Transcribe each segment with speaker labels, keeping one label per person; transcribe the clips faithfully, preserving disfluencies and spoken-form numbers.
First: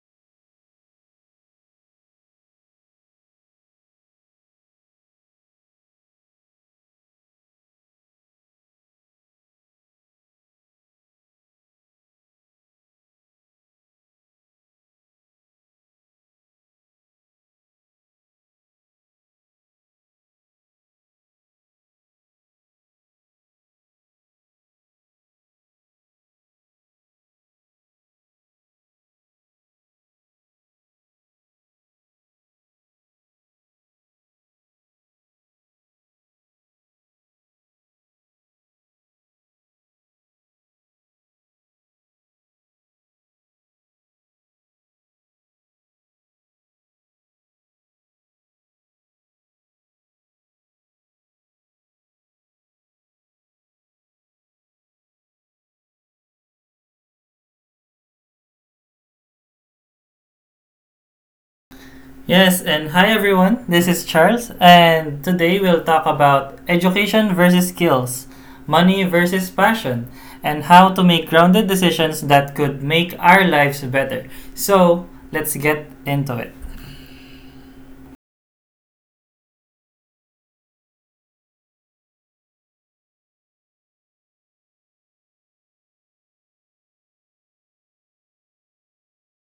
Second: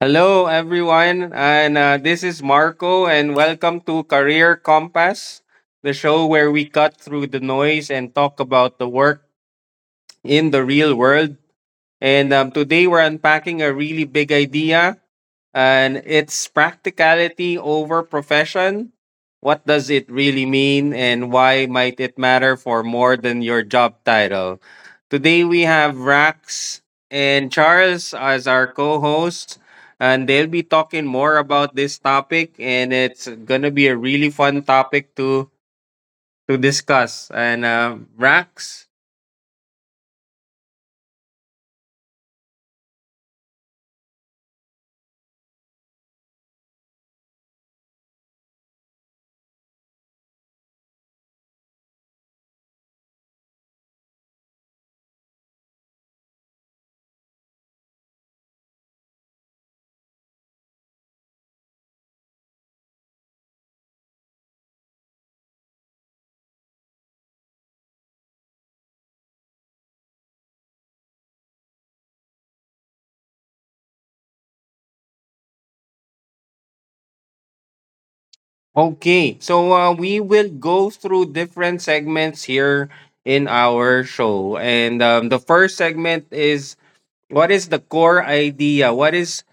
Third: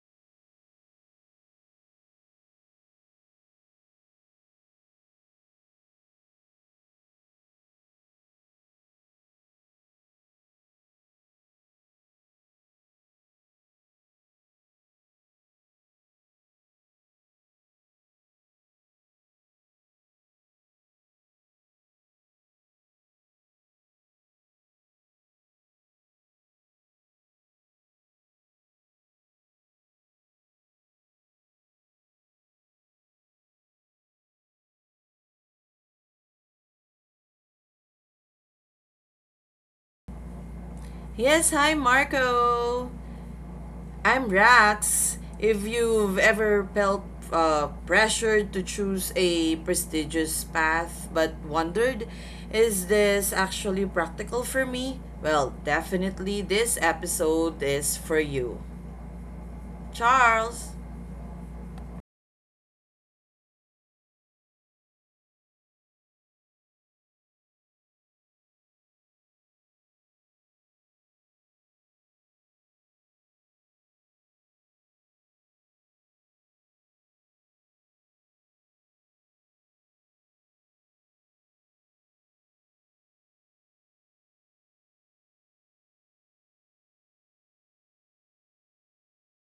Speaker 1: Hello, everyone, and uh, this is Marco, and welcome to Career Compass, the show where we cut through the noise and talk about the work in the real world. And um, Today we're unpacking a really big idea, and it's practicality over profession. What does it really mean and why might it matter for more than your job title? Today we have Rax and Charles as our co-hosts, and they'll be talking more about this topic, and it's going to be a really fun topic to to discuss. And uh, Rax,
Speaker 2: Yes, hi Marco. I'm Rax. If you've ever felt uh, pressured to choose a prestigious path but wondered, is this actually practical for me? Well, definitely this episode is for you. Charles!
Speaker 3: Yes, and hi everyone. This is Charles, and today we'll talk about education versus skills, money versus passion, and how to make grounded decisions that could make our lives better. So, let's get into it.
Speaker 1: okay, so uh, we will go through different segments here in our show, and um, the first segment is what is the core idea? What is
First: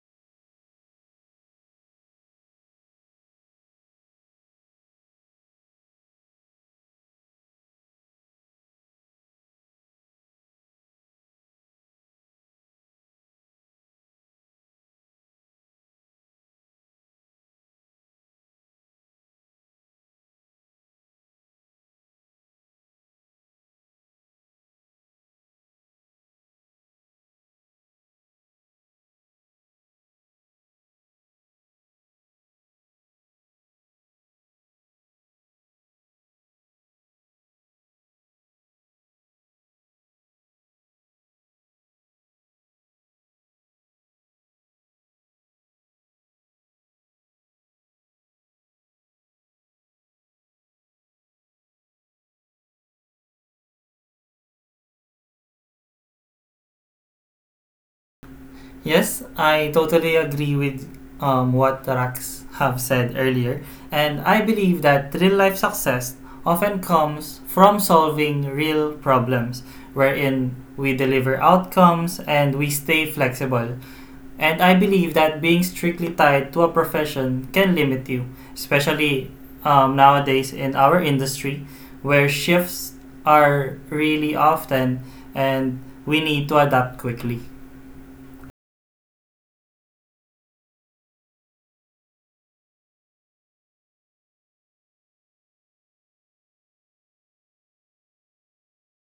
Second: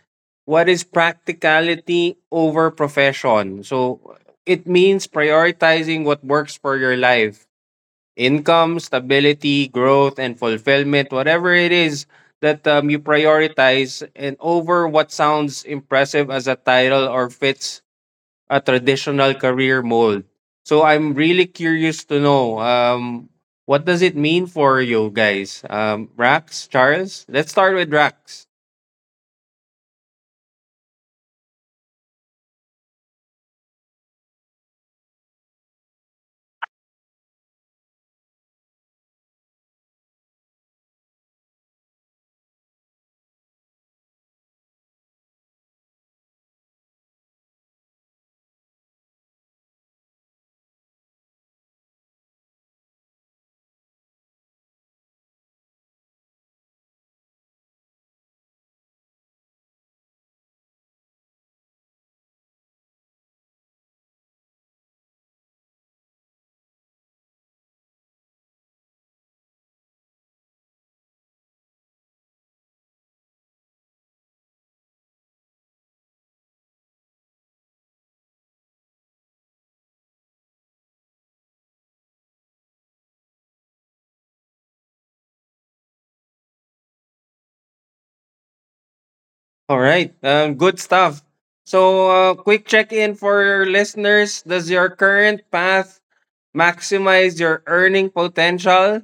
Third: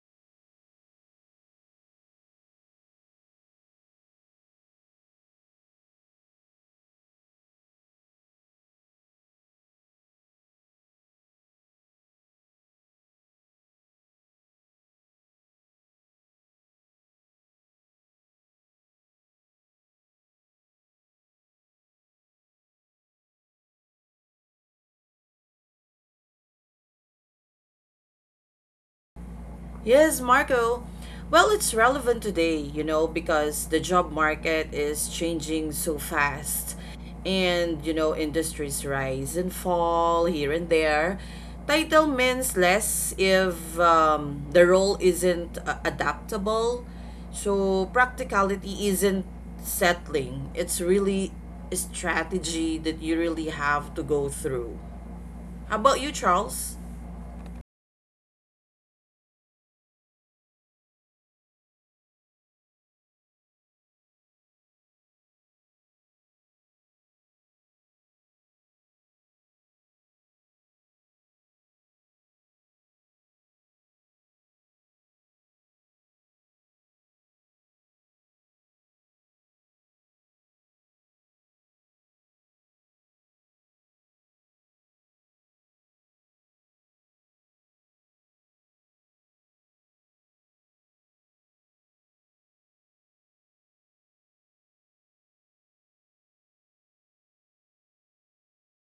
Speaker 1: What is practicality over profession? So it means prioritizing what works for your life: income, stability, growth, and fulfillment. Whatever it is that um, you prioritize, and over what sounds impressive as a title or fits a traditional career mold. So I'm really curious to know, um, what does it mean for you guys? um, Rax, Charles? Let's start with Rax.
Speaker 2: Yes, Marco. Well, it's relevant today, you know, because the job market is changing so fast. And, you know, industries rise and fall here and there. Title means less if um, the role isn't uh, adaptable. So, practicality isn't settling, it's really a strategy that you really have to go through. How about you, Charles?
Speaker 3: Yes, I totally agree with um, what the Rax have said earlier, and I believe that real life success often comes from solving real problems, wherein we deliver outcomes and we stay flexible. And I believe that being strictly tied to a profession can limit you, especially um, nowadays in our industry where shifts are really often, and we need to adapt quickly.
Speaker 1: All right, um, good stuff. So uh, quick check in for your listeners: does your current path maximize your earning potential,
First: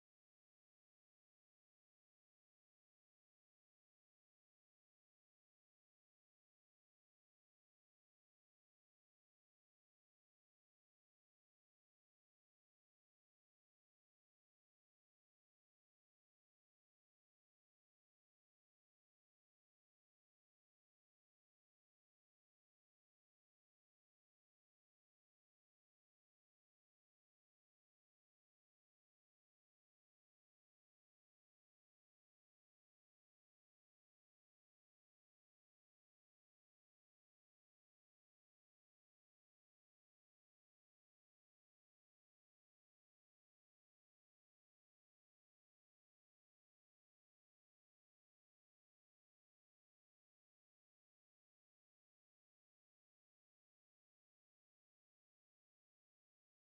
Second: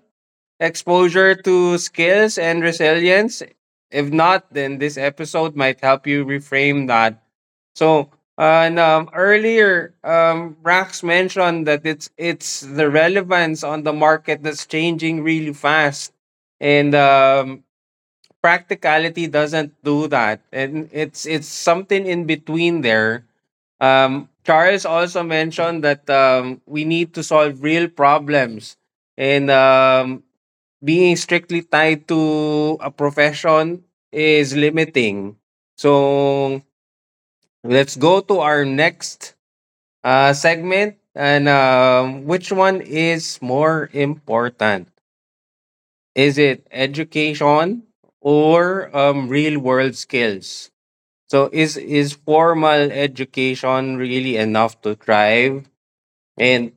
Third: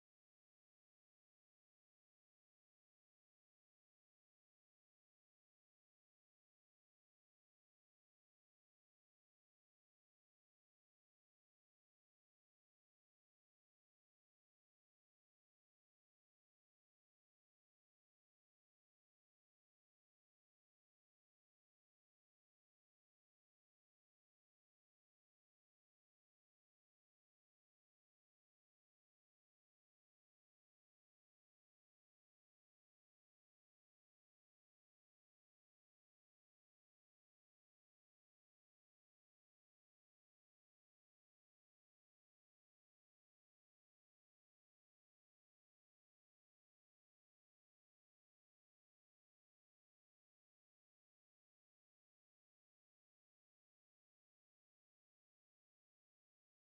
Speaker 1: exposure to skills, and resilience? If not, then this episode might help you reframe that. So, uh, and um, earlier, um, Rax mentioned that it's it's the relevance on the market that's changing really fast, and um, practicality doesn't do that, and it's it's something in between there. Um, Charles also mentioned that um, we need to solve real problems, and um, being strictly tied to a profession is limiting. So let's go to our next uh, segment. And um, Which one is more important? Is it education or um, real world skills? So is is formal education really enough to thrive? And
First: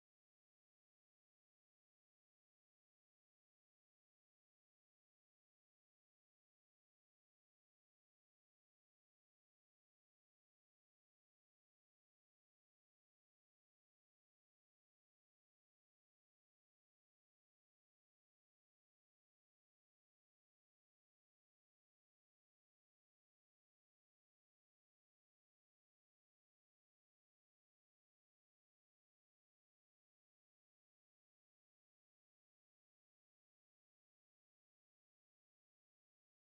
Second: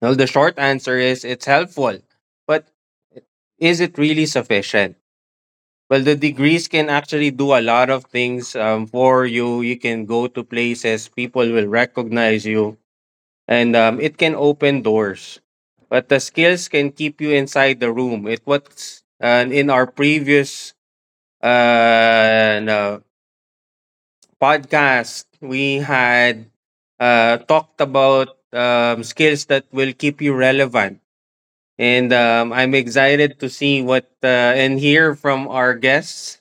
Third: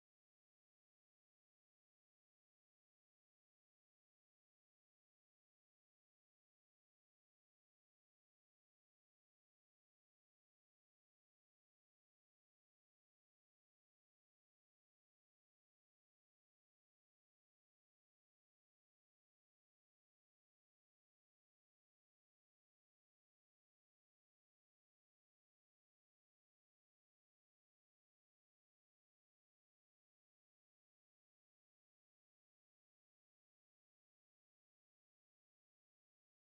Speaker 1: well, the short answer is it's helpful, but is it really sufficient? Well, the degrees can actually do a lot of things um, for you. You can go to places, people will recognize you, and um, it can open doors. But the skills can keep you inside the room. It what's and in our previous uh, and, uh, podcast we had uh, talked about um, skills that will keep you relevant. And um, I'm excited to see what uh, and hear from our guests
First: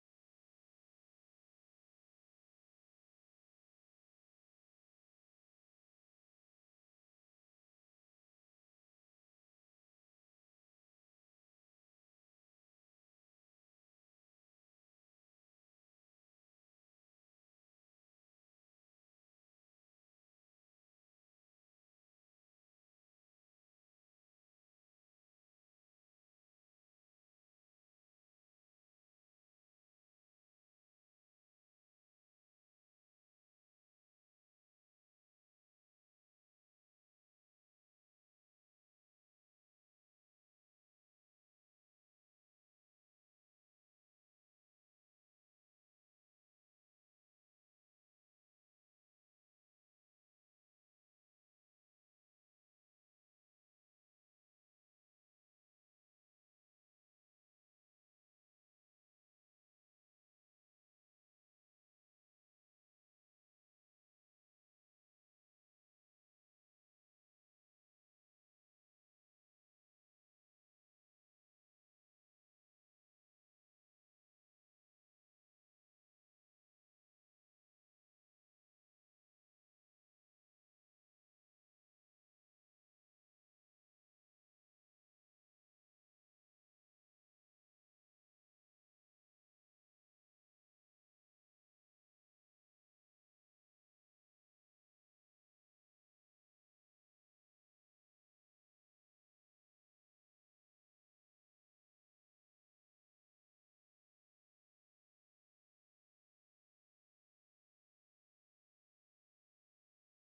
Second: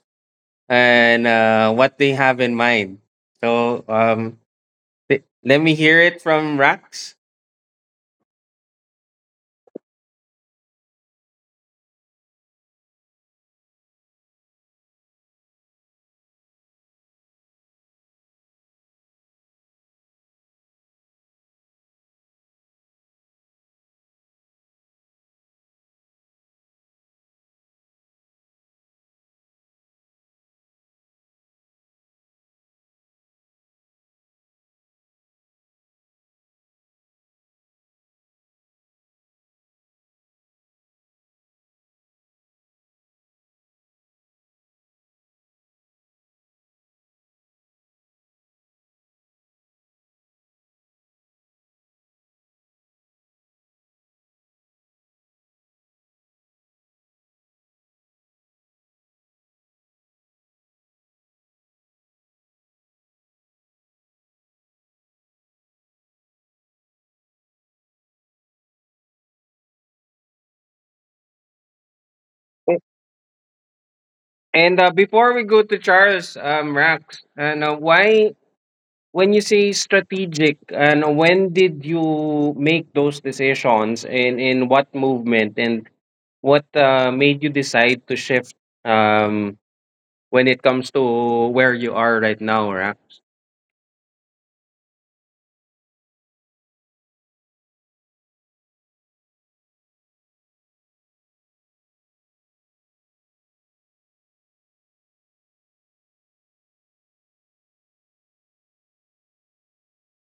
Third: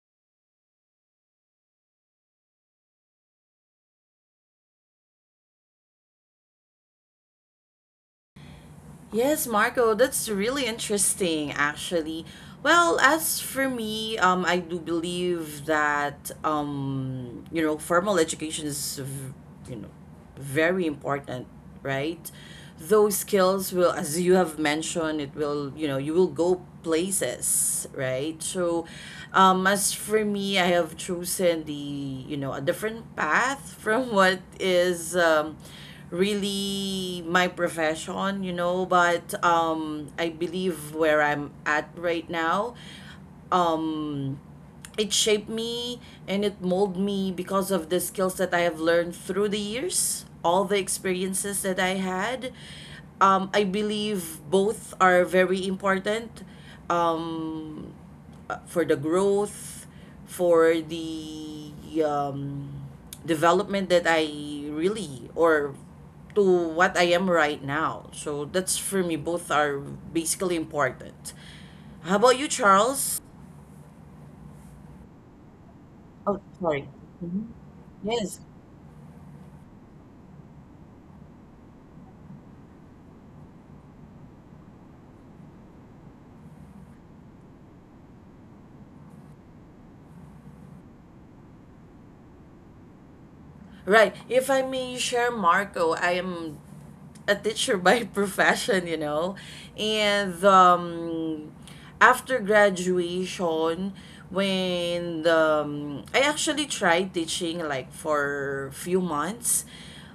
Speaker 1: and uh, what they have in mind. So um, th- let me hear it from Rax.
Speaker 2: Yes, Marco, that's really interesting, actually. Well, as for me, um, I do believe that um, you know, formal education is, v- you know, very important, right? Those skills will, as you have mentioned, it will, you know, you will go places, right? So, um, as for me, I have chosen the, you know, a different path from what is, um, really my profession, you know, but um I believe where I'm at right now um it shaped me and it molded me because of the skills that I have learned through the years, all the experiences that I had. Um, I believe both are very important. Um, uh, for the growth, for the um, development that I really or to what I am right now. So that's for me. Both are basically important. How about you,
Speaker 1: A-
Speaker 2: Charles?
Speaker 1: And uh, Before we go to Charles,
Speaker 2: Oh,
Speaker 1: um,
Speaker 2: sorry.
Speaker 1: Rax,
Speaker 2: Mhm.
Speaker 1: and uh, why
Speaker 2: Yes.
Speaker 1: when you say strategic, and when did you make those decisions, and in what movement, and what uh, made you decide to shift, um, when it comes to where you are right now?
Speaker 2: Right. If I may share, Marco, I am a teacher by profession, you know. And um, after graduation, when um, I actually tried teaching like for few months,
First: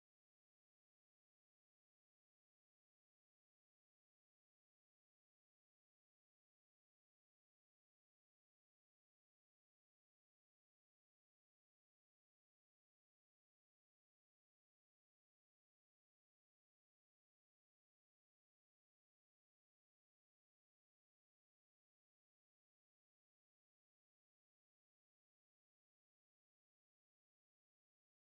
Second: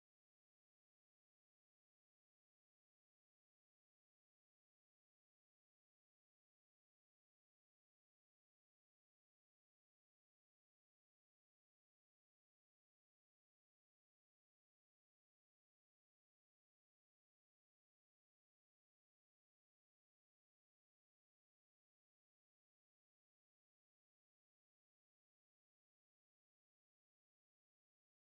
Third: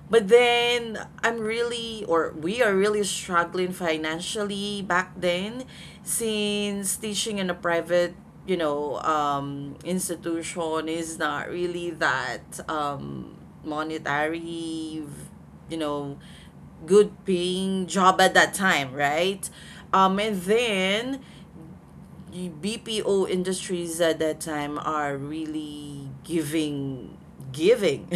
Speaker 2: but then I'm really or we are really struggling financially back then, since teaching in a private you know um, institution is not really that um, monetary, you know, good paying job at that time, right? Um, and then the B P O industries at that time are really giving, giving.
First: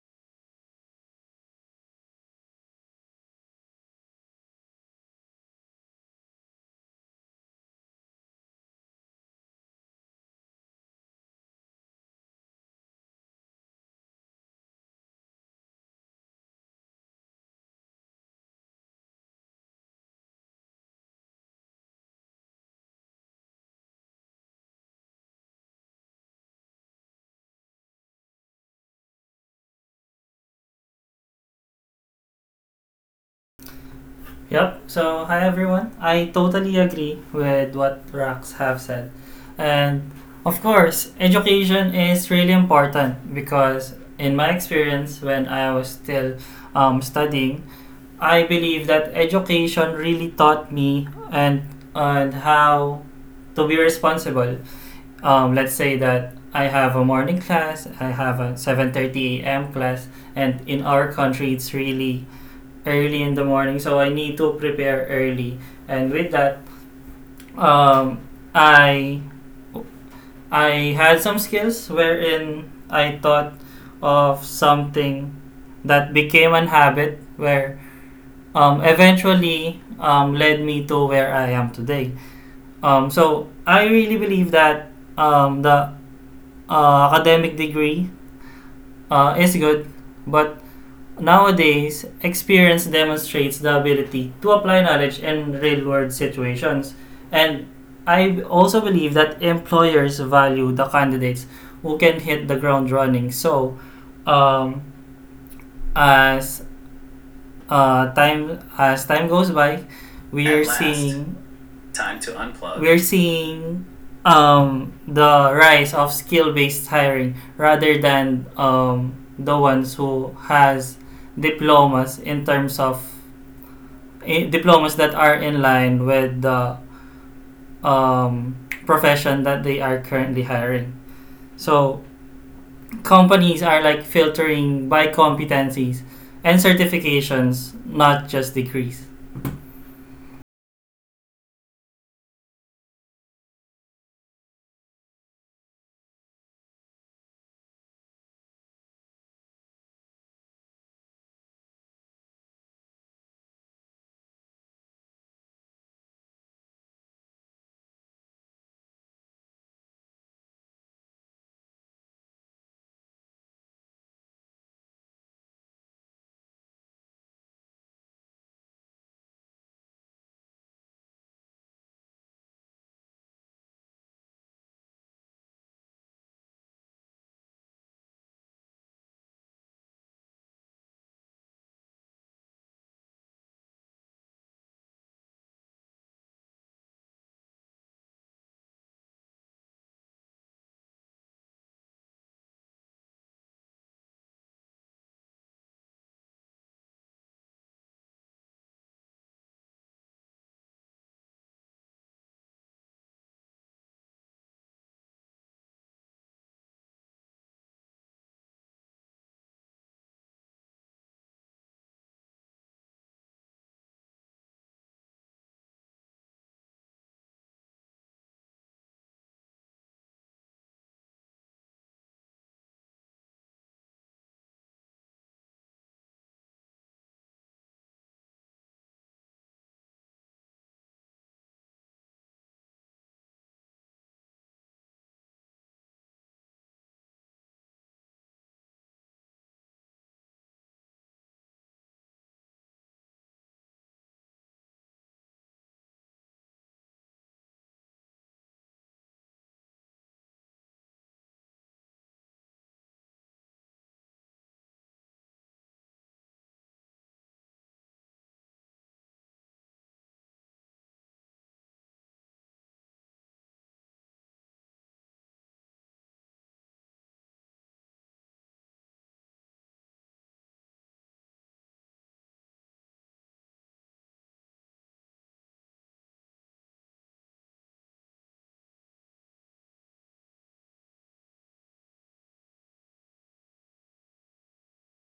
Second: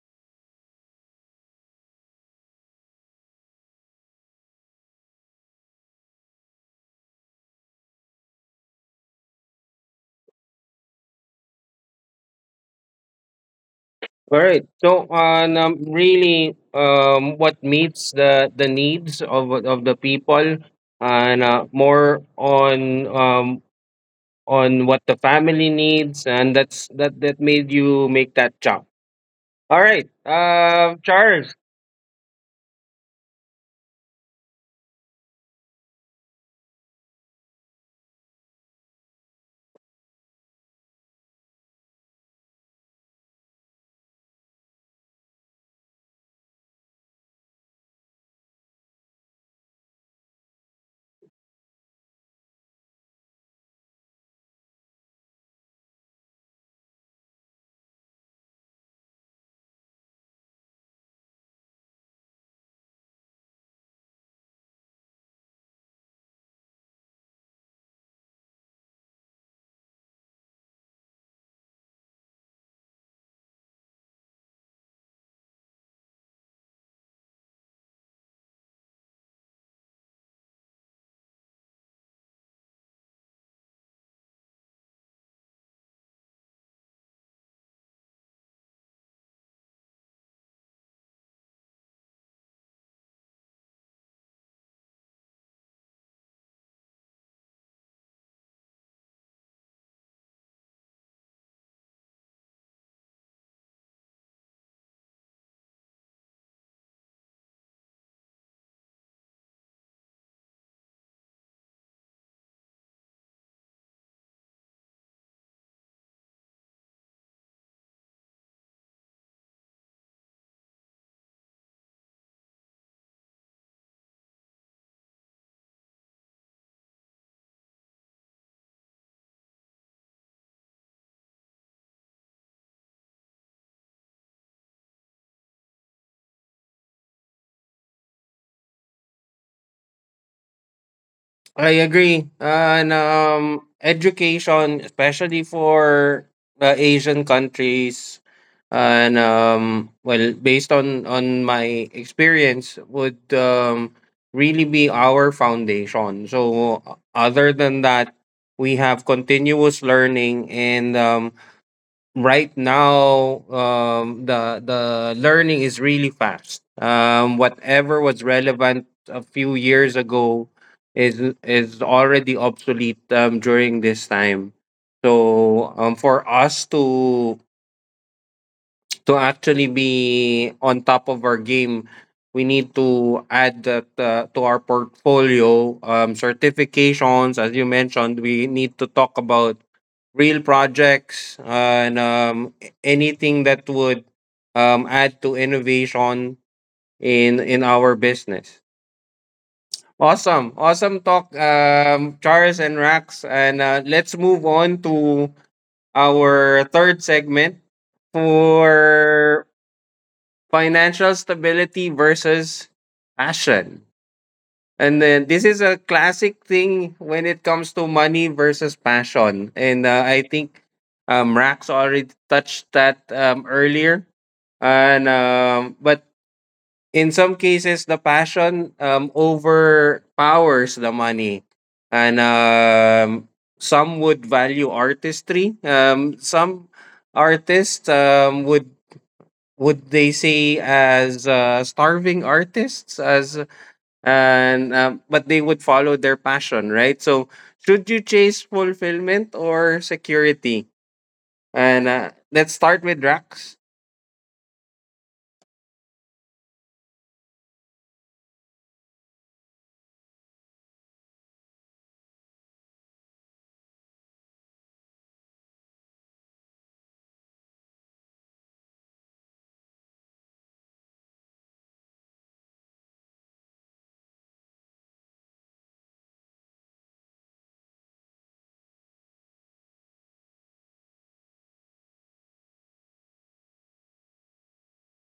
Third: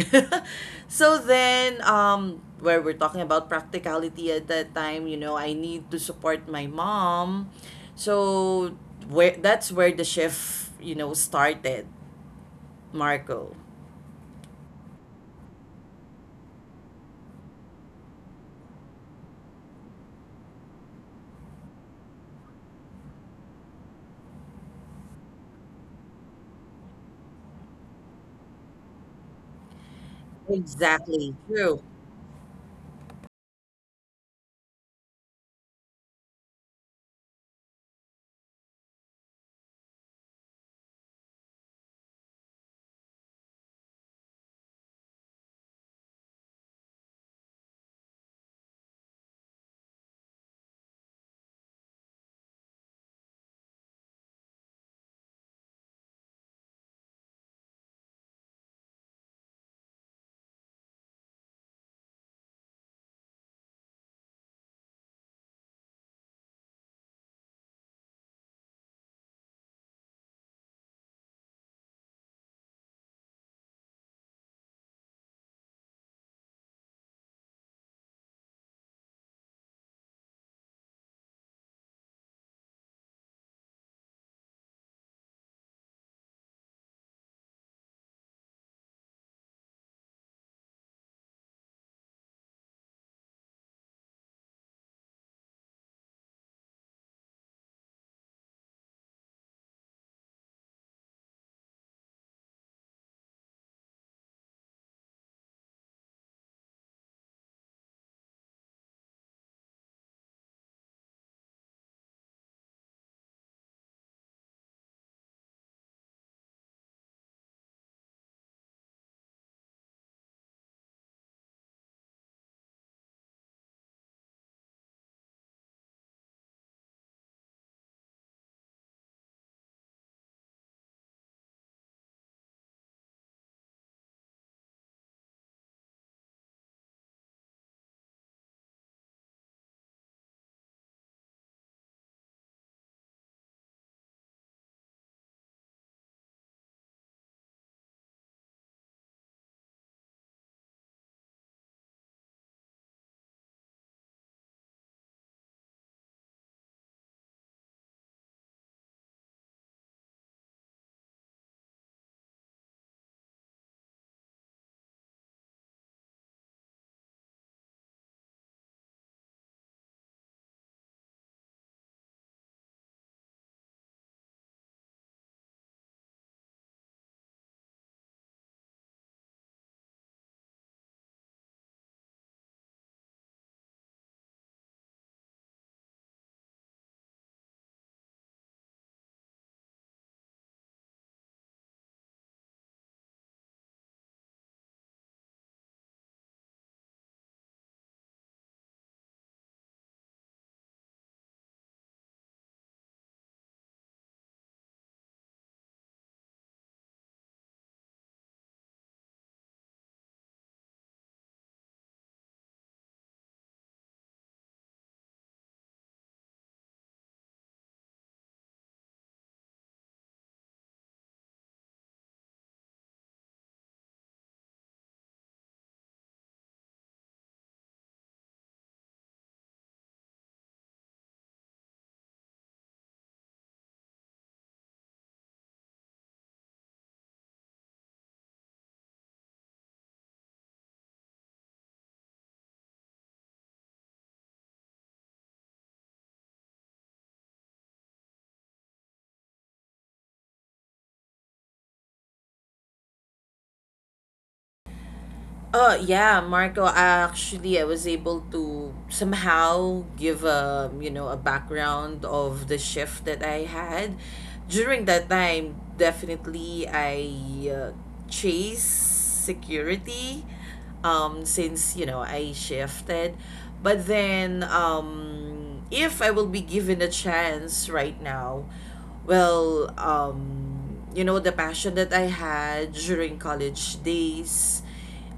Speaker 2: So then, um, where we're talking about practicality at that time, you know, I need to support my mom. So where that's where the shift, you know, started, Marco.
Speaker 1: All right. So, on um, really, um, what meets the the needs of of the people, and uh, more on um, on what the family needs, and that's that that made you make that jump. All right, uh,
Speaker 2: Exactly.
Speaker 1: Charles.
Speaker 2: True.
Speaker 3: Yep, so hi everyone. I totally agree with what Rax have said. And of course, education is really important because in my experience when I was still um, studying, I believe that education really taught me and and how to be responsible. Um, let's say that I have a morning class, I have a seven thirty a m class, and in our country it's really early in the morning, so I need to prepare early. And with that, um, I I had some skills wherein I thought of something that became an habit where um, eventually um, led me to where I am today. Um, so I really believe that um, the uh, academic degree uh, is good, but nowadays experience demonstrates the ability to apply knowledge in real world situations. And I also believe that employers value the candidates who can hit the ground running. So um, as uh, time as time goes by, we At are last. Seeing Time to unplug. We're seeing um, the rise of skill-based hiring rather than um, the ones who has diplomas in terms of eh, diplomas that are in line with the um, profession that they are currently hiring. So companies are like filtering by competencies and certifications, not just degrees.
Speaker 1: I agree. Uh, And um, Education, especially for uh, Asian countries, and um, well, based on on my experience, would um, really be our foundation. So, uh, other than that, we have continuous learning, and um, right now um the the learning is really fast. Um whatever was relevant a few years ago is is already obsolete um during this time, so um for us to to actually be on top of our game, we need to add that uh, to our portfolio, um, certifications. As you mentioned, we need to talk about real projects and um, anything that would um, add to innovation in in our business. Awesome, awesome talk, um, Charles and Rax, and uh, let's move on to our third segment for financial stability versus passion. And then this is a classic thing when it comes to money versus passion. And uh, I think um, Rax already touched that um, earlier. And um, But in some cases, the passion um, overpowers the money, and um, some would value artistry. Um, some artists um, would would they say as uh, starving artists, as and um, but they would follow their passion, right? So should you chase fulfillment or security? And uh, let's start with Rax.
Speaker 2: Oh, yeah, Marco, actually, I was able to somehow give a, you know, a background of the shift that I had. During that time, definitely I uh, chase security um since, you know, I shifted. But then um if I will be given a chance right now, well, um you know, the passion that I had during college days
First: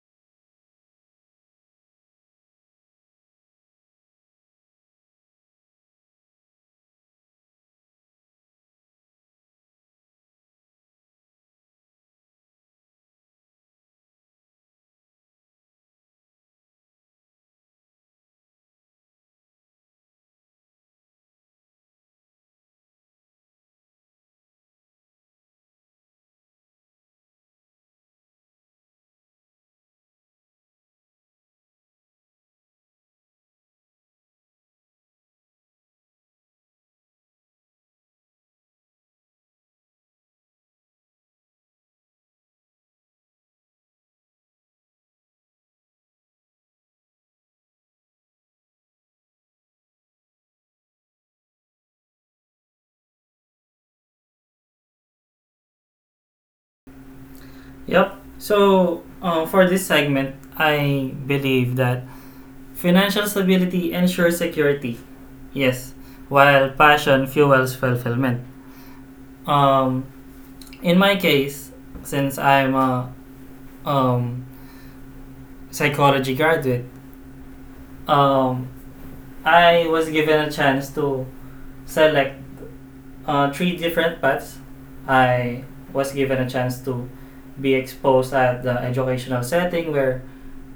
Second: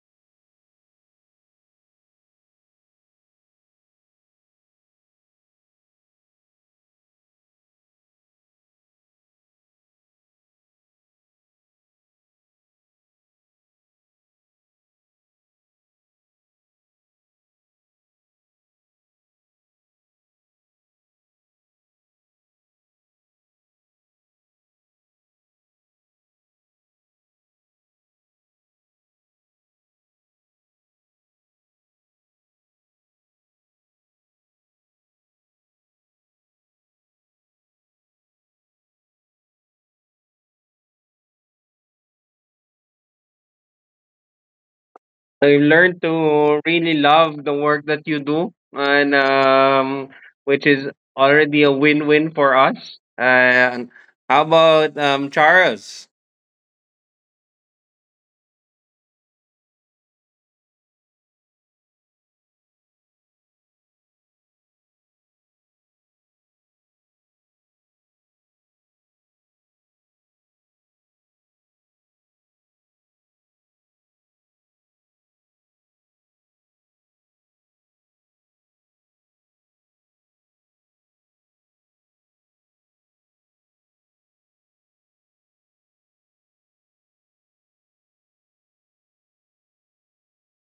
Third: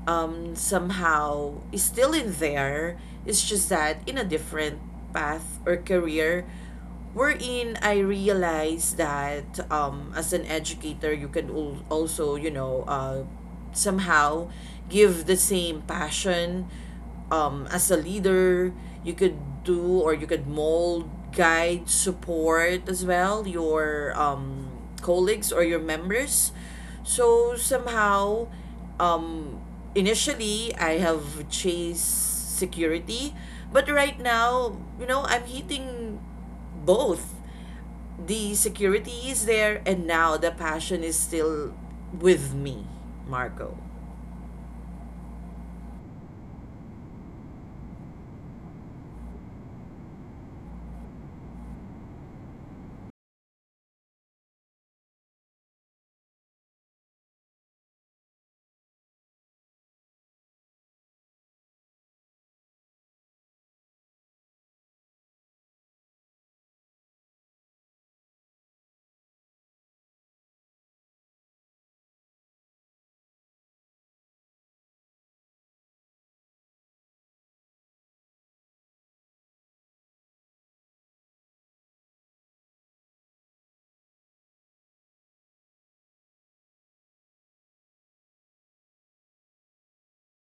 Speaker 2: um, somehow is still in there. It's just that in a different path or career wherein I realized that um, as an educator, you can al- also, you know, uh, somehow give the same passion um, as a leader. You could do or you could mold, guide, support as well your um, colleagues or your members so somehow, um, initially I have chased security, but right now, you know, I'm hitting both. The security is there, and now the passion is still with me, Marco.
Speaker 1: So you learn to really love the work that you do, and um, which is already a win-win for us. And how about um, Charles?
Speaker 3: Yep. So uh, for this segment, I believe that financial stability ensures security. Yes, while passion fuels fulfillment. Um, in my case, since I'm a um, psychology graduate, um, I was given a chance to select uh, three different paths. I was given a chance to be exposed at the educational setting where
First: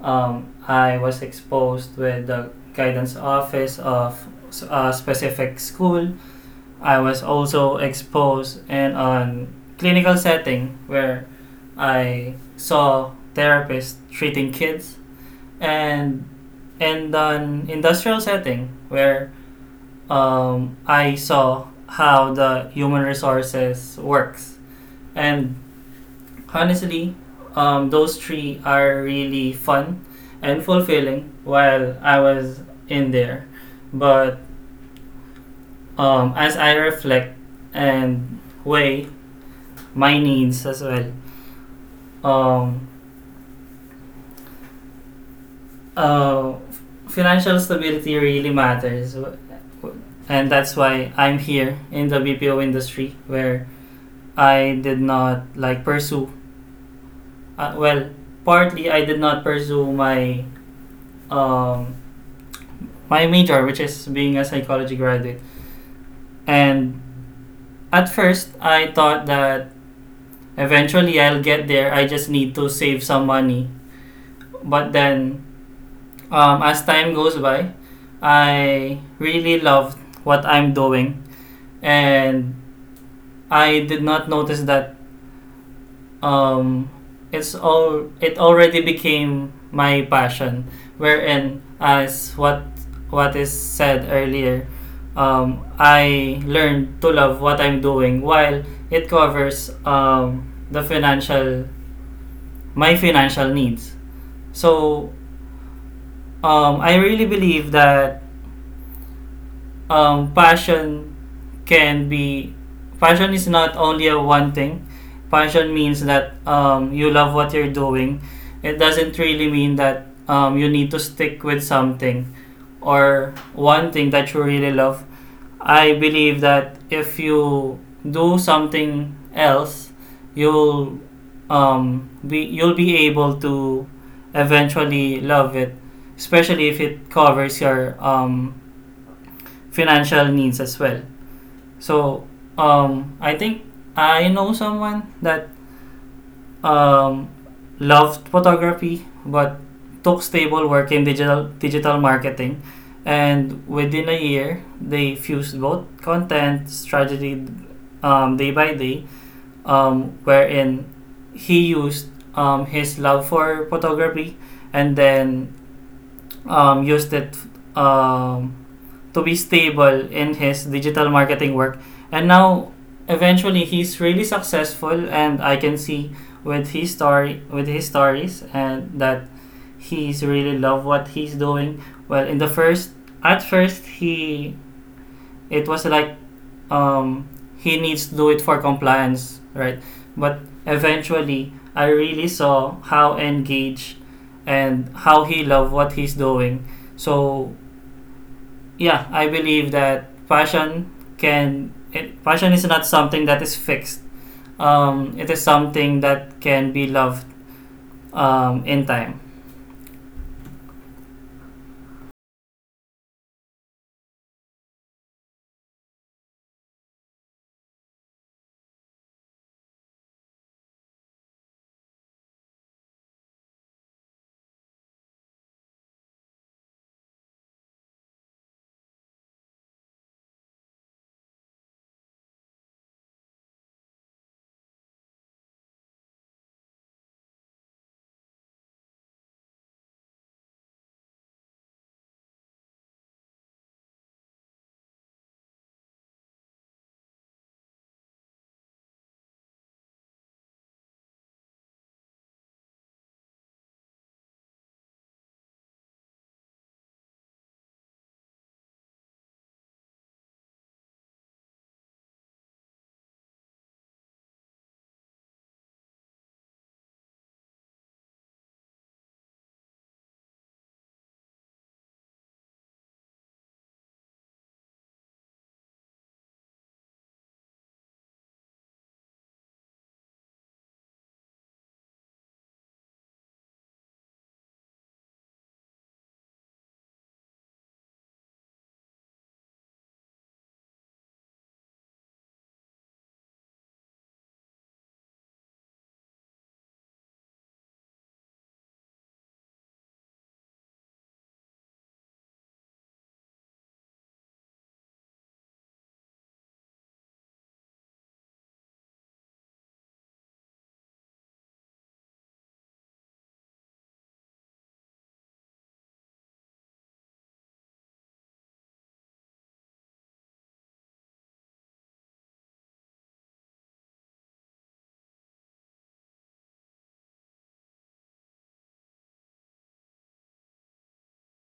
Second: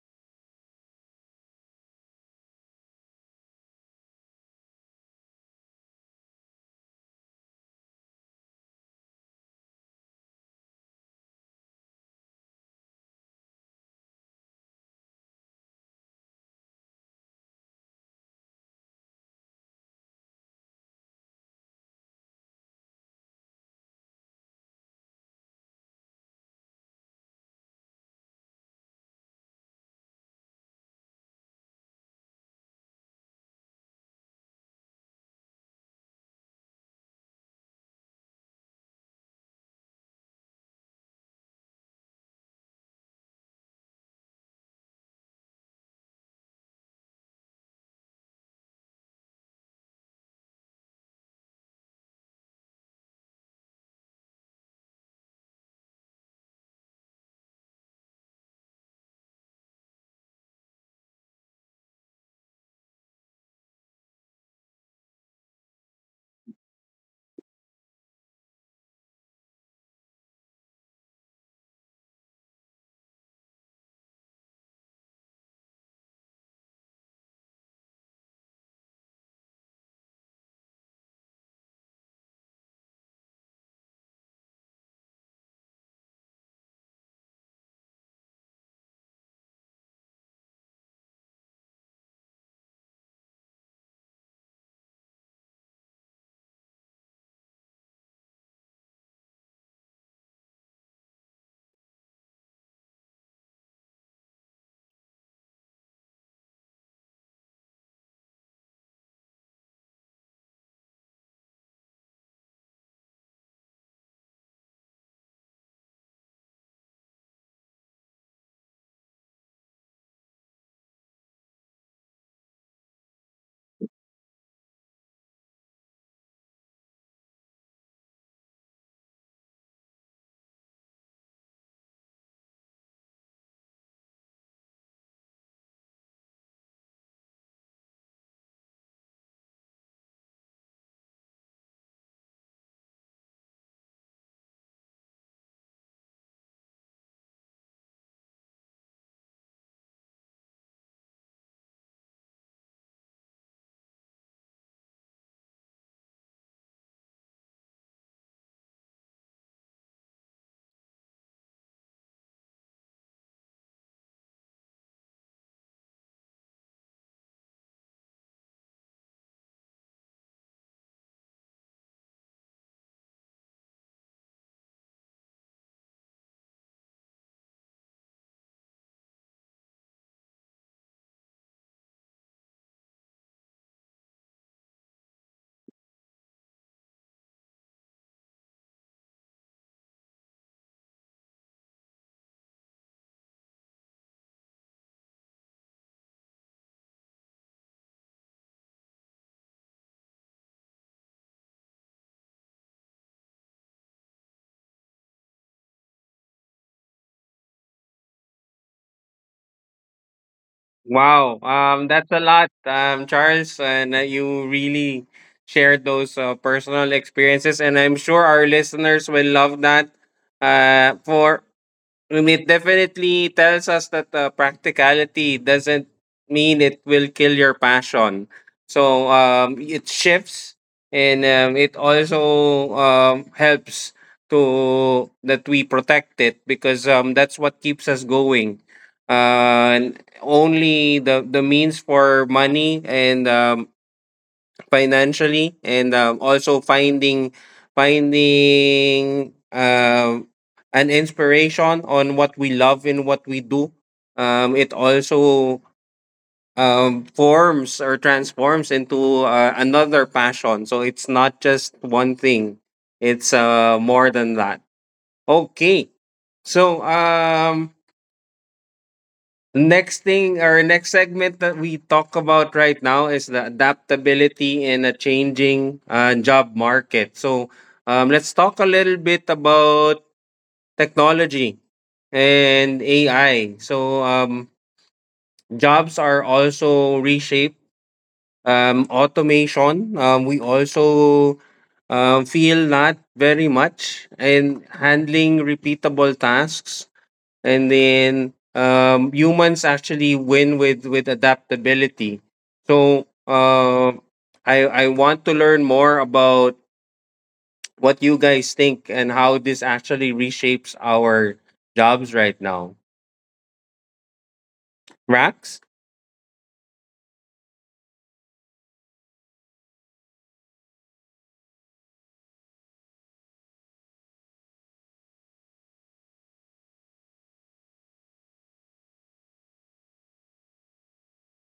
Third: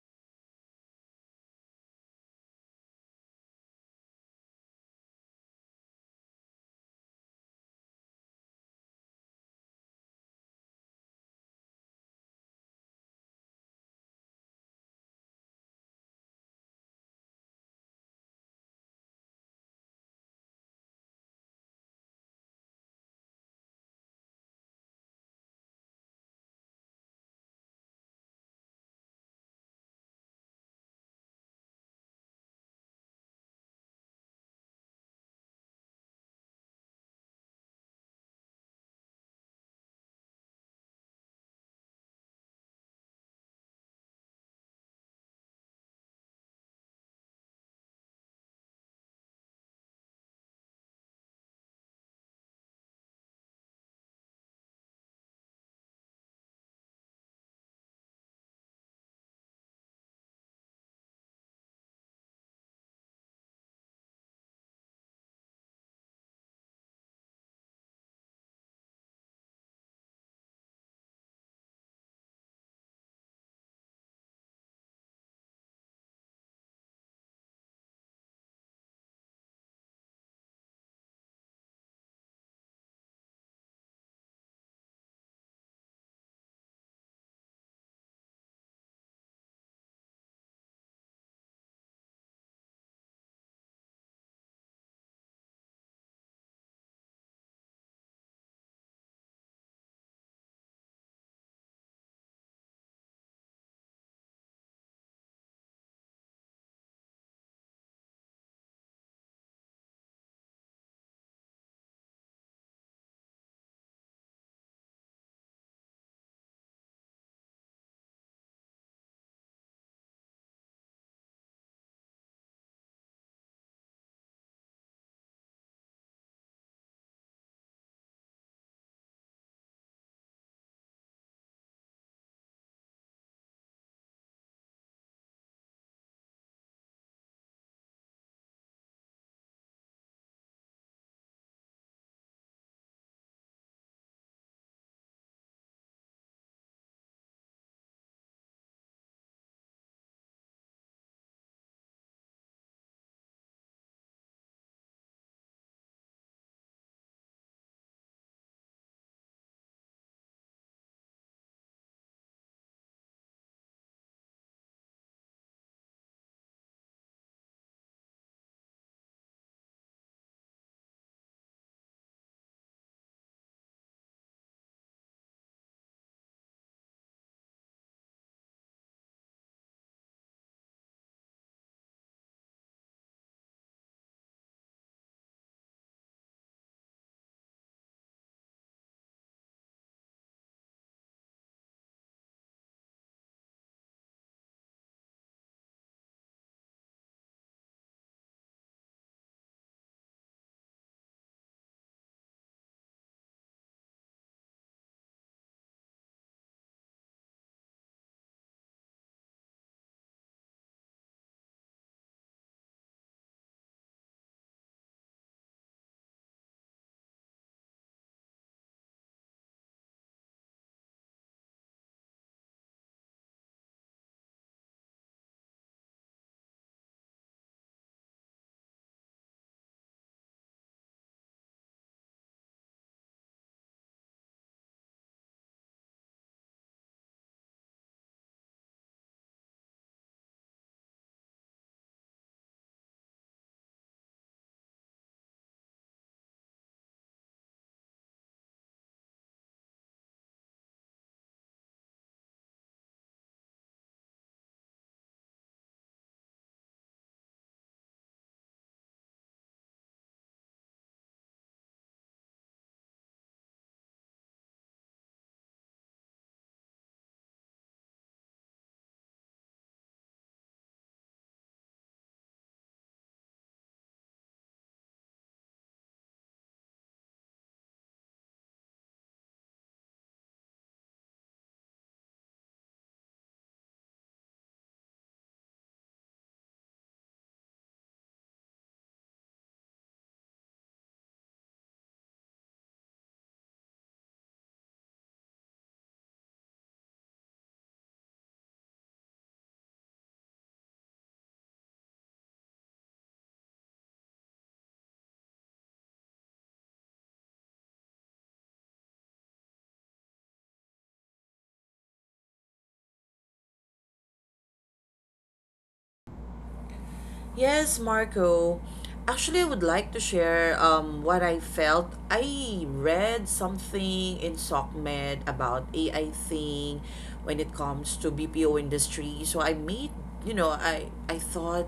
Speaker 3: um, I was exposed with the guidance office of s- a specific school. I was also exposed in a clinical setting where I saw therapists treating kids, and in an industrial setting where um, I saw how the human resources works. And honestly, um, those three are really fun and fulfilling while I was in there. But um, as I reflect and weigh my needs as well. Um, uh, Financial stability really matters, and that's why I'm here in the B P O industry where I did not like pursue. Uh, well, partly I did not pursue my um, my major, which is being a psychology graduate. And at first, I thought that eventually I'll get there. I just need to save some money. But then, Um, as time goes by, I really loved what I'm doing, and I did not notice that um, it's all it already became my passion. Wherein, as what what is said earlier, um, I learned to love what I'm doing while it covers um, the financial my financial needs. So, um, I really believe that um, passion can be passion is not only a one thing. Passion means that um, you love what you're doing. It doesn't really mean that um, you need to stick with something or one thing that you really love. I believe that if you do something else, you'll um, be you'll be able to eventually love it, especially if it covers your um, financial needs as well. So, um, I think I know someone that um, loved photography but took stable work in digital digital marketing, and within a year they fused both content strategy um, day by day, um, wherein he used um, his love for photography and then um, used it um, to be stable in his digital marketing work. And now, eventually, he's really successful, and I can see with his story, with his stories, and that he's really love what he's doing. Well, in the first, at first, he it was like, um, he needs to do it for compliance, right? But eventually, I really saw how engaged and how he loved what he's doing. So yeah, I believe that passion can it, passion is not something that is fixed. Um, it is something that can be loved um, in time.
Speaker 1: Wow, um, that's a lot, um, Charles, and uh, you really shared those uh, personal experiences, and I'm sure our listeners will love that. Uh, for And it definitely tells us that, uh, practicality doesn't mean it will kill your passion. So, um, it shifts and, um, it also, um, helps to that we protect it, because, um, that's what keeps us going. Uh, and only the the means for money and, um, financially, and um, also finding finding um, an inspiration on what we love and what we do. Um, it also um, forms or transforms into uh, another passion, so it's not just one thing, it's uh, more than that. Okay, so um next thing or next segment that we talk about right now is the adaptability in a changing uh, job market. So um, let's talk a little bit about technology and A I. So um, jobs are also reshaped. Um, automation. Um, we also um, feel not very much in handling repeatable tasks, and then um, humans actually win with with adaptability. So uh, I I want to learn more about what you guys think and how this actually reshapes our jobs right now. Max.
Speaker 2: Yes, Marco. Actually, I would like to share um, what I felt. I read something in SOCMED about A I thing when it comes to B P O industry. So I made, you know, I I thought,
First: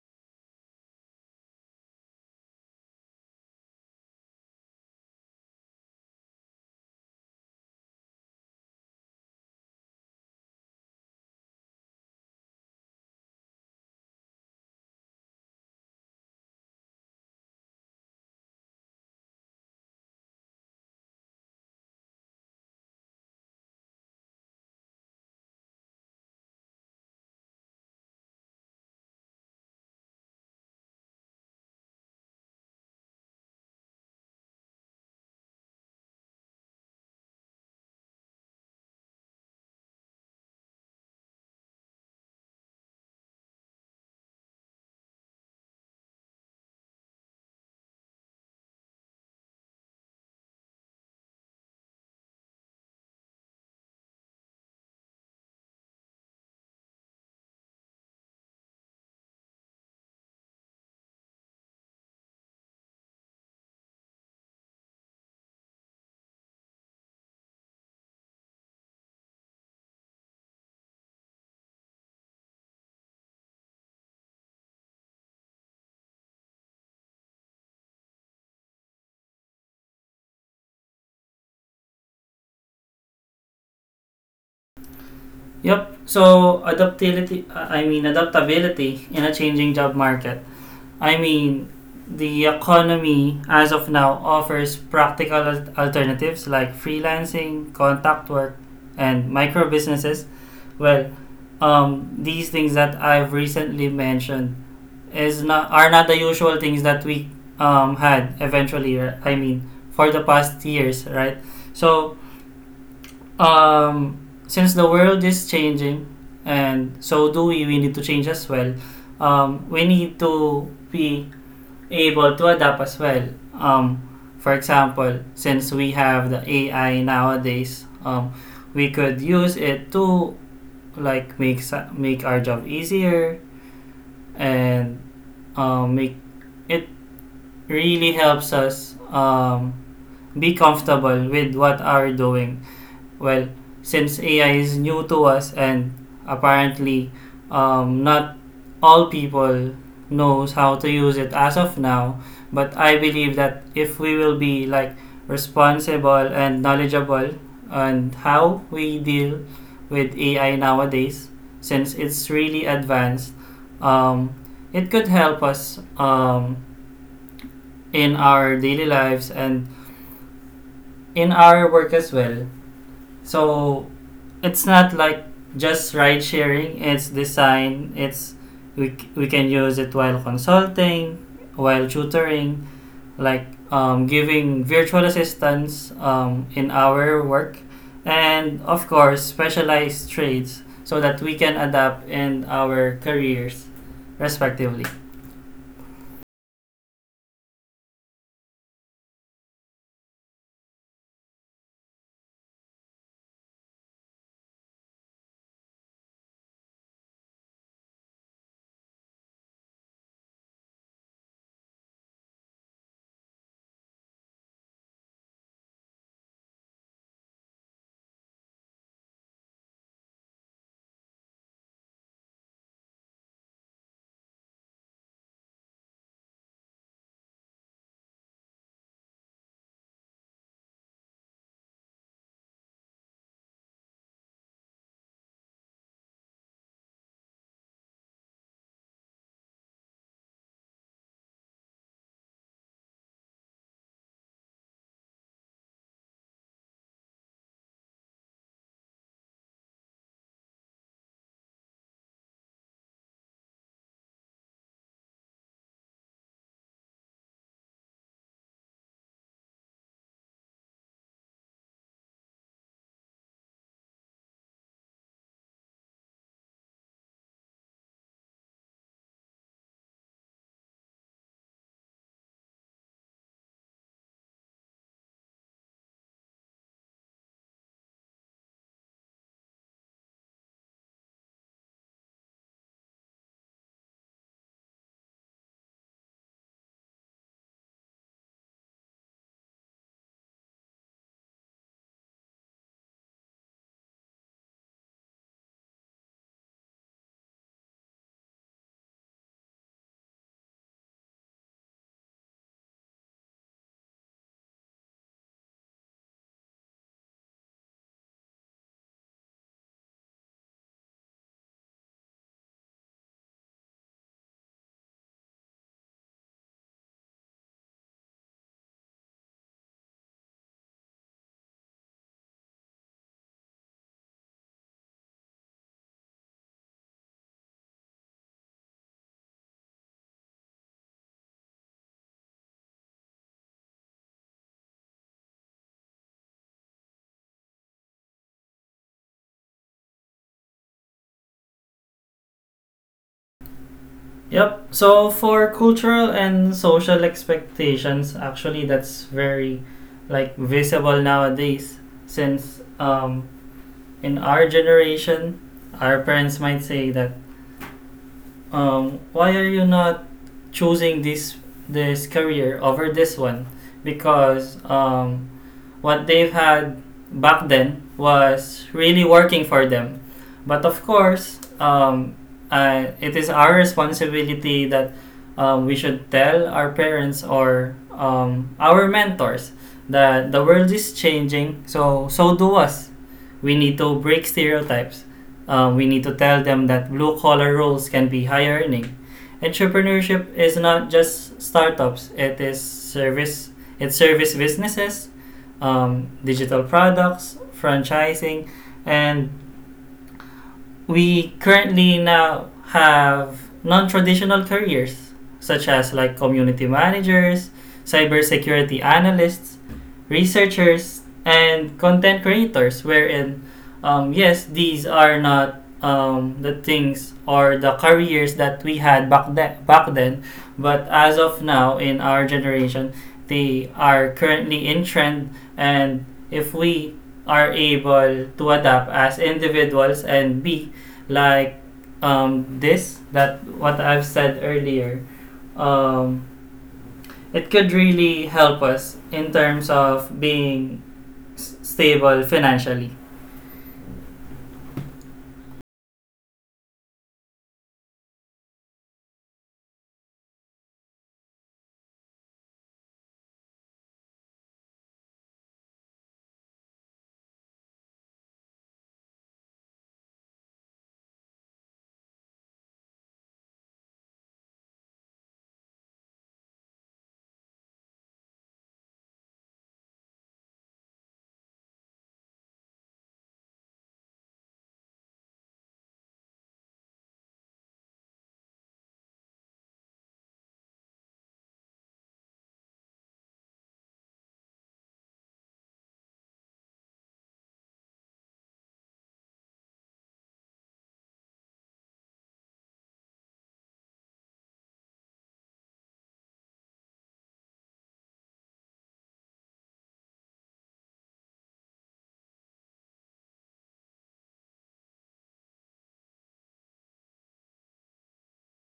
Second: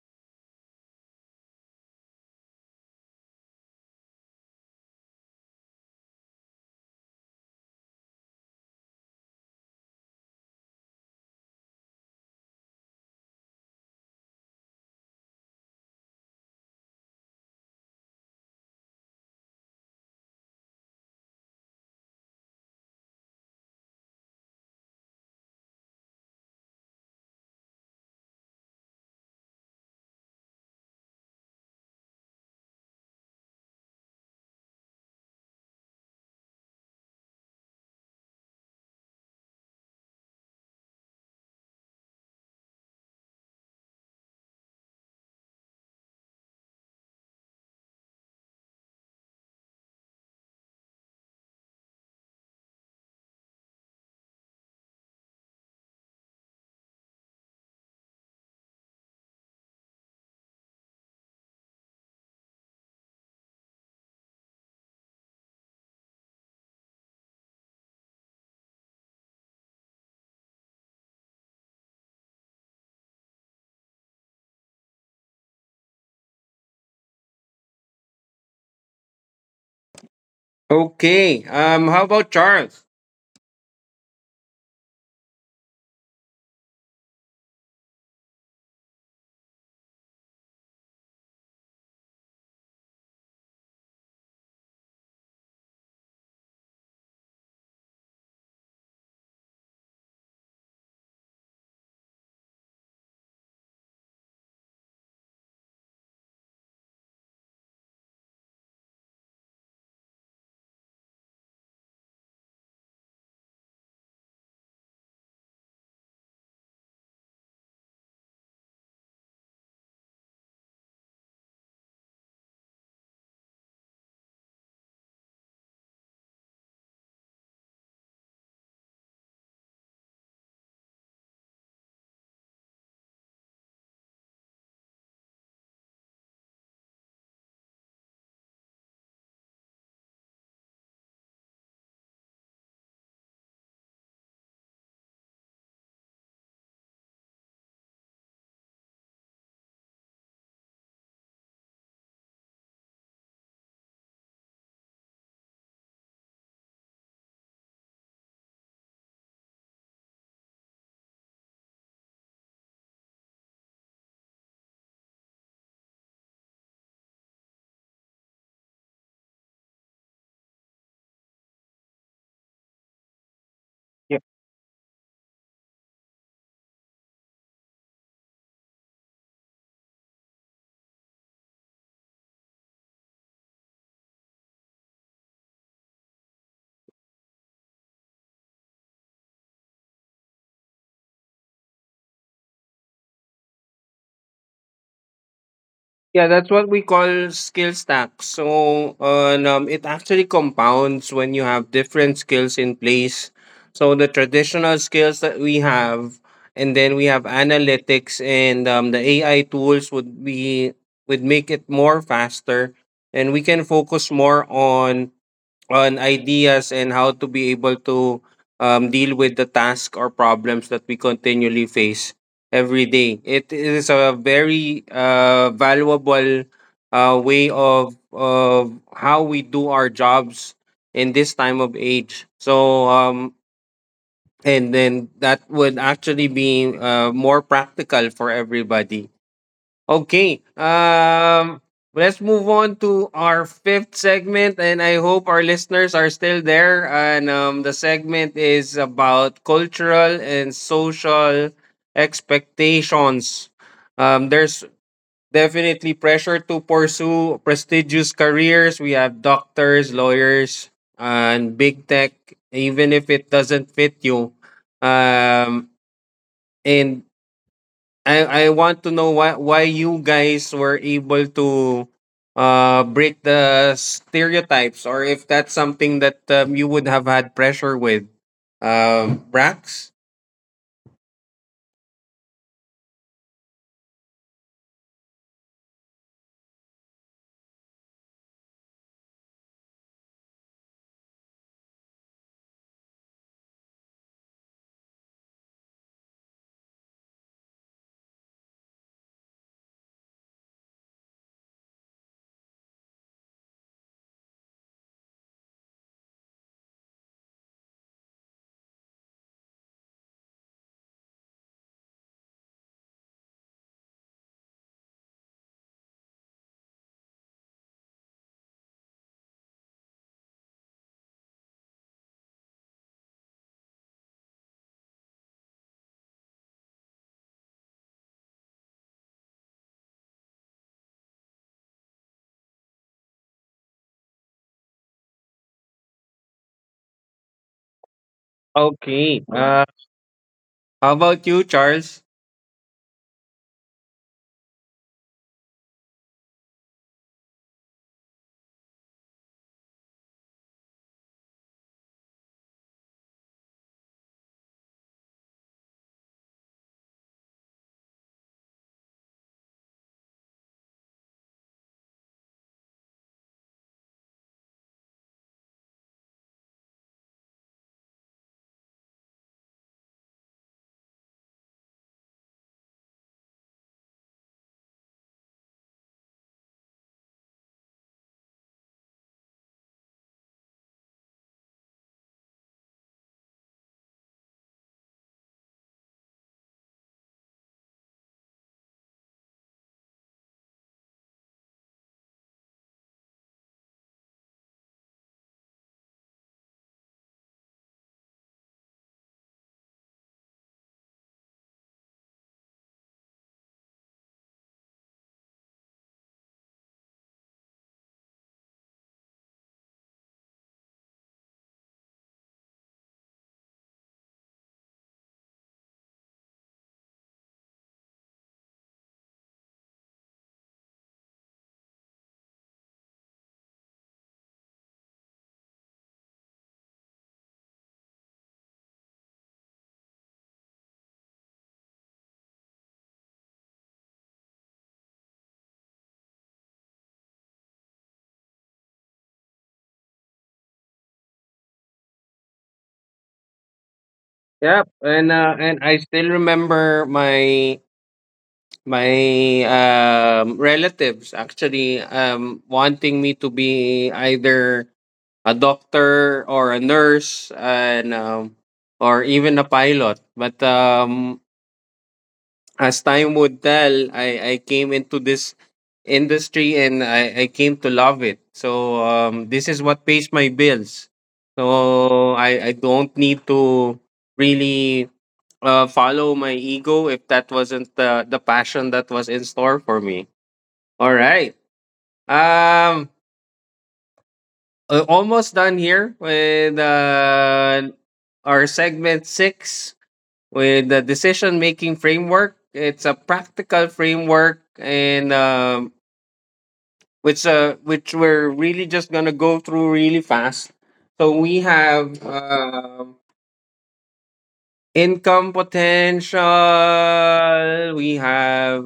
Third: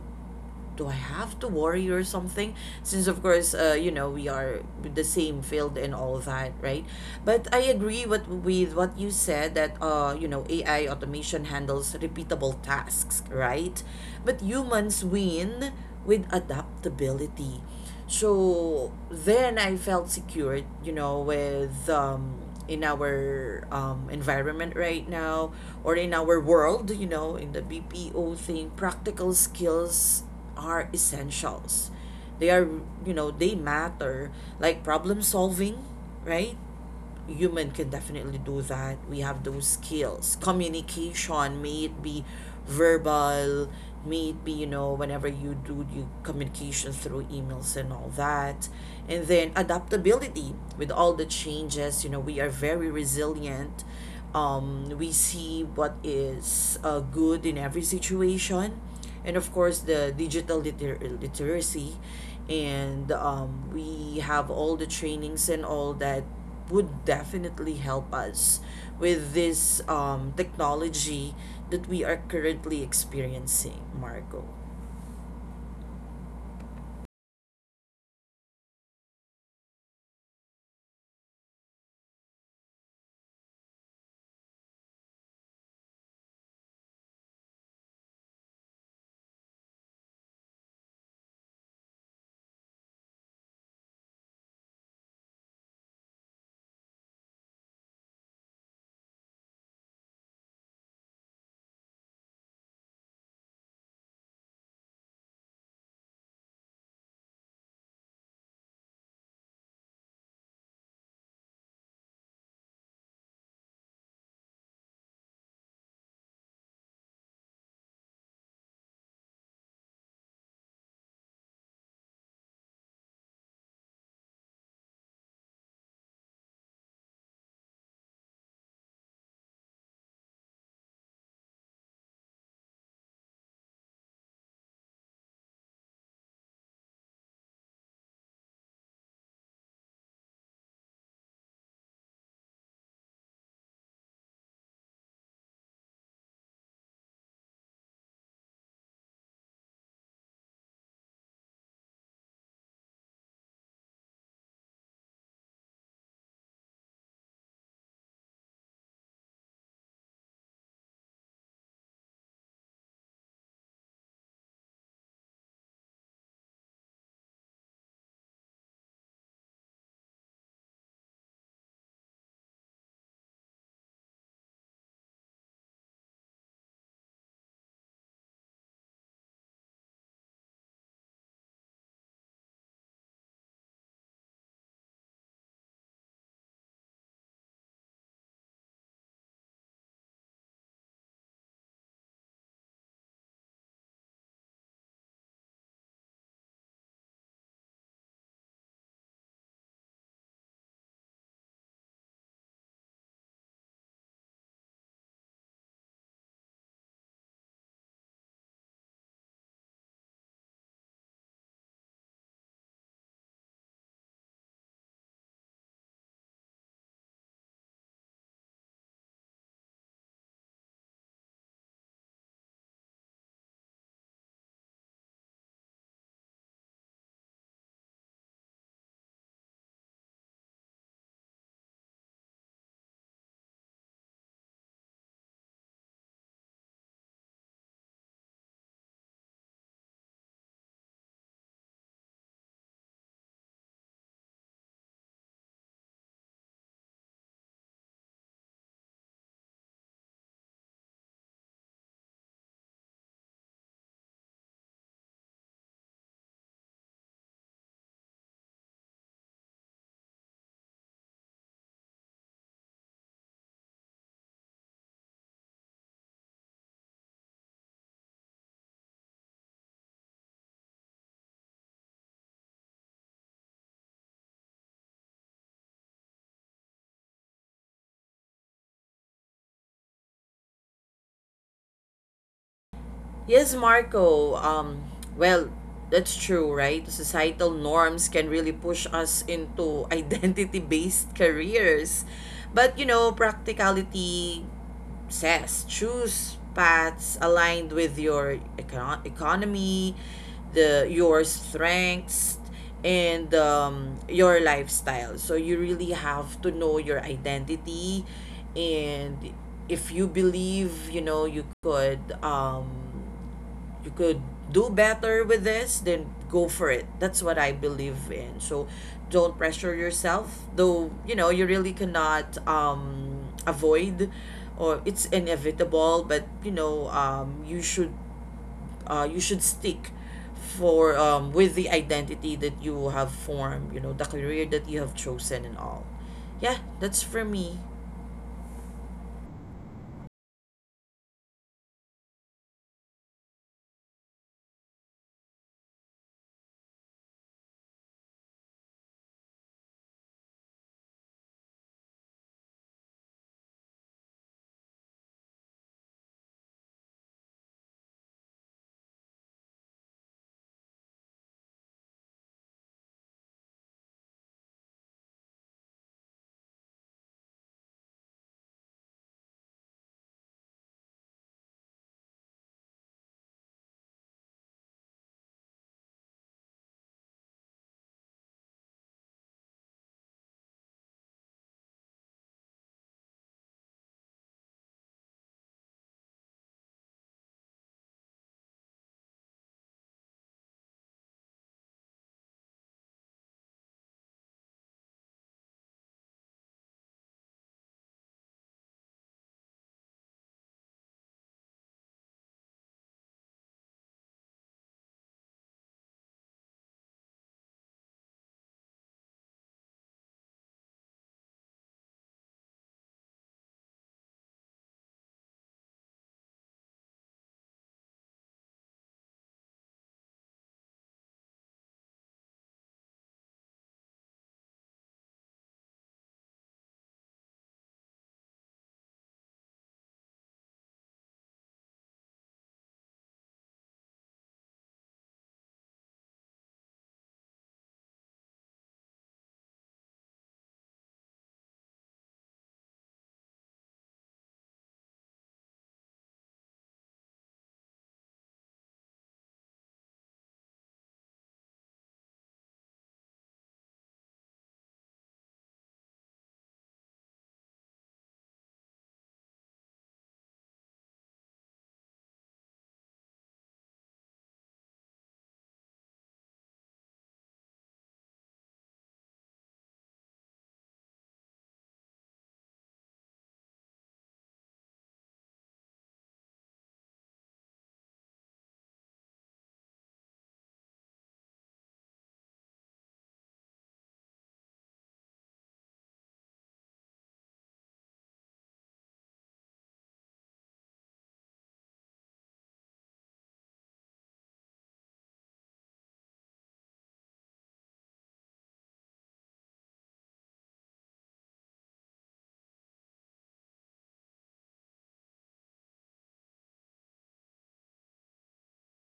Speaker 2: do I have to worry or something? Since of course, uh, you know, we are the same field and all that, right? But I agree with with what you said that uh, you know, A I automation handles repeatable tasks, right? But humans win with adaptability. So then I felt secured, you know, with um, in our um, environment right now or in our world, you know, in the B P O thing, practical skills are essentials. They are, you know, they matter, like problem solving, right? Human can definitely do that. We have those skills. Communication, may it be verbal, may it be, you know, whenever you do your communication through emails and all that. And then adaptability with all the changes, you know, we are very resilient. Um, we see what is uh, good in every situation. And of course the digital liter- literacy, and um, we have all the trainings and all that would definitely help us with this um, technology that we are currently experiencing, Marco.
Speaker 1: Okay. Um. How about Charles?
Speaker 3: Yep. So adaptability, I mean adaptability in a changing job market. I mean, the economy as of now offers practical al- alternatives like freelancing, contact work, and micro businesses. Well, um, these things that I've recently mentioned is not are not the usual things that we um, had eventually. r- I mean, for the past years, right? So, um, since the world is changing, and so do we, we need to change as well. Um, we need to be able to adapt as well. Um, for example, since we have the A I nowadays, um, we could use it to like make sa- make our job easier, and um, make it really helps us um, be comfortable with what are doing. Well, since A I is new to us and apparently um, not all people knows how to use it as of now, but I believe that if we will be like responsible and knowledgeable and how we deal with A I nowadays, since it's really advanced, um, it could help us um, in our daily lives and in our work as well. So it's not like just ride sharing. It's design. It's we c- we can use it while consulting, while tutoring, like um, giving virtual assistance um, in our work, and of course specialized trades so that we can adapt in our careers respectively.
Speaker 1: Yeah, that's what we call skill stack. So, uh, and, um, it actually compounds when you have different skills in place. So the traditional skills that we have, and then we have analytics and um, the A I tools would be would make it more faster, and we can focus more on on ideas and how to be able to um, deal with the task or problems that we continually face every day. It is a very uh, valuable uh, way of of how we do our jobs in this time of age. So um, and then that would actually be uh, more practical for everybody. Okay. Um let's move on to our fifth segment, and I hope our listeners are still there. And um the segment is about cultural and social expectations. Um there's definitely pressure to pursue prestigious careers. We have doctors, lawyers, and big tech, even if it doesn't fit you. Um and I I want to know why why you guys were able to uh break the stereotypes, or if that's something that um, you would have had pressure with. um Brax.
Speaker 2: Yes, Marco. Um, well, that's true, right? Societal norms can really push us into identity based careers. But, you know, practicality says choose paths aligned with your econ- economy, the your strengths, and um, your lifestyle. So you really have to know your identity, and if you believe, you know, you could um, you could do better with this, then go for it. That's what I believe in. So don't pressure yourself, though, you know, you really cannot um, avoid or it's inevitable, but you know, um, you should uh, you should stick for um, with the identity that you have formed, you know, the career that you have chosen and all. Yeah, that's for me.
Speaker 1: Okay. Uh, How about you, Charles?
Speaker 3: Yep. So for cultural and social expectations, actually that's very like visible nowadays, since um, in our generation, our parents might say that, um, why are you not choosing this this career over this one? Because um, what they've had back then was really working for them. But of course, um, uh, it is our responsibility that um, we should tell our parents or um, our mentors that the world is changing. So, so do us. We need to break stereotypes. Uh, we need to tell them that blue collar roles can be high earning. Entrepreneurship is not just startups. It is service. It's service businesses, um, digital products, franchising, and we currently now have non-traditional careers such as like community managers, cybersecurity analysts, researchers, and content creators. Wherein, um, yes, these are not um, the things or the careers that we had back then. Back then, but as of now in our generation, they are currently in trend, and if we are able to adapt as individuals and be like, um, this that what I've said earlier. Um, it could really help us in terms of being s- stable financially.
Speaker 1: Yep, and uh, and I still remember my my um, relatives actually um, wanting me to be either a doctor or a nurse, and um, or even a pilot, but um as time would tell, i i came into this industry, and i i came to love it. So um this is what pays my bills, so i i don't need to really uh, follow my ego if that wasn't the the passion that was in store for me. All right. um uh, Almost done here with uh, our segment six with the decision making framework. It's a practical framework, and um, which uh, which we're really just gonna go through really fast. So we have um income potential. We have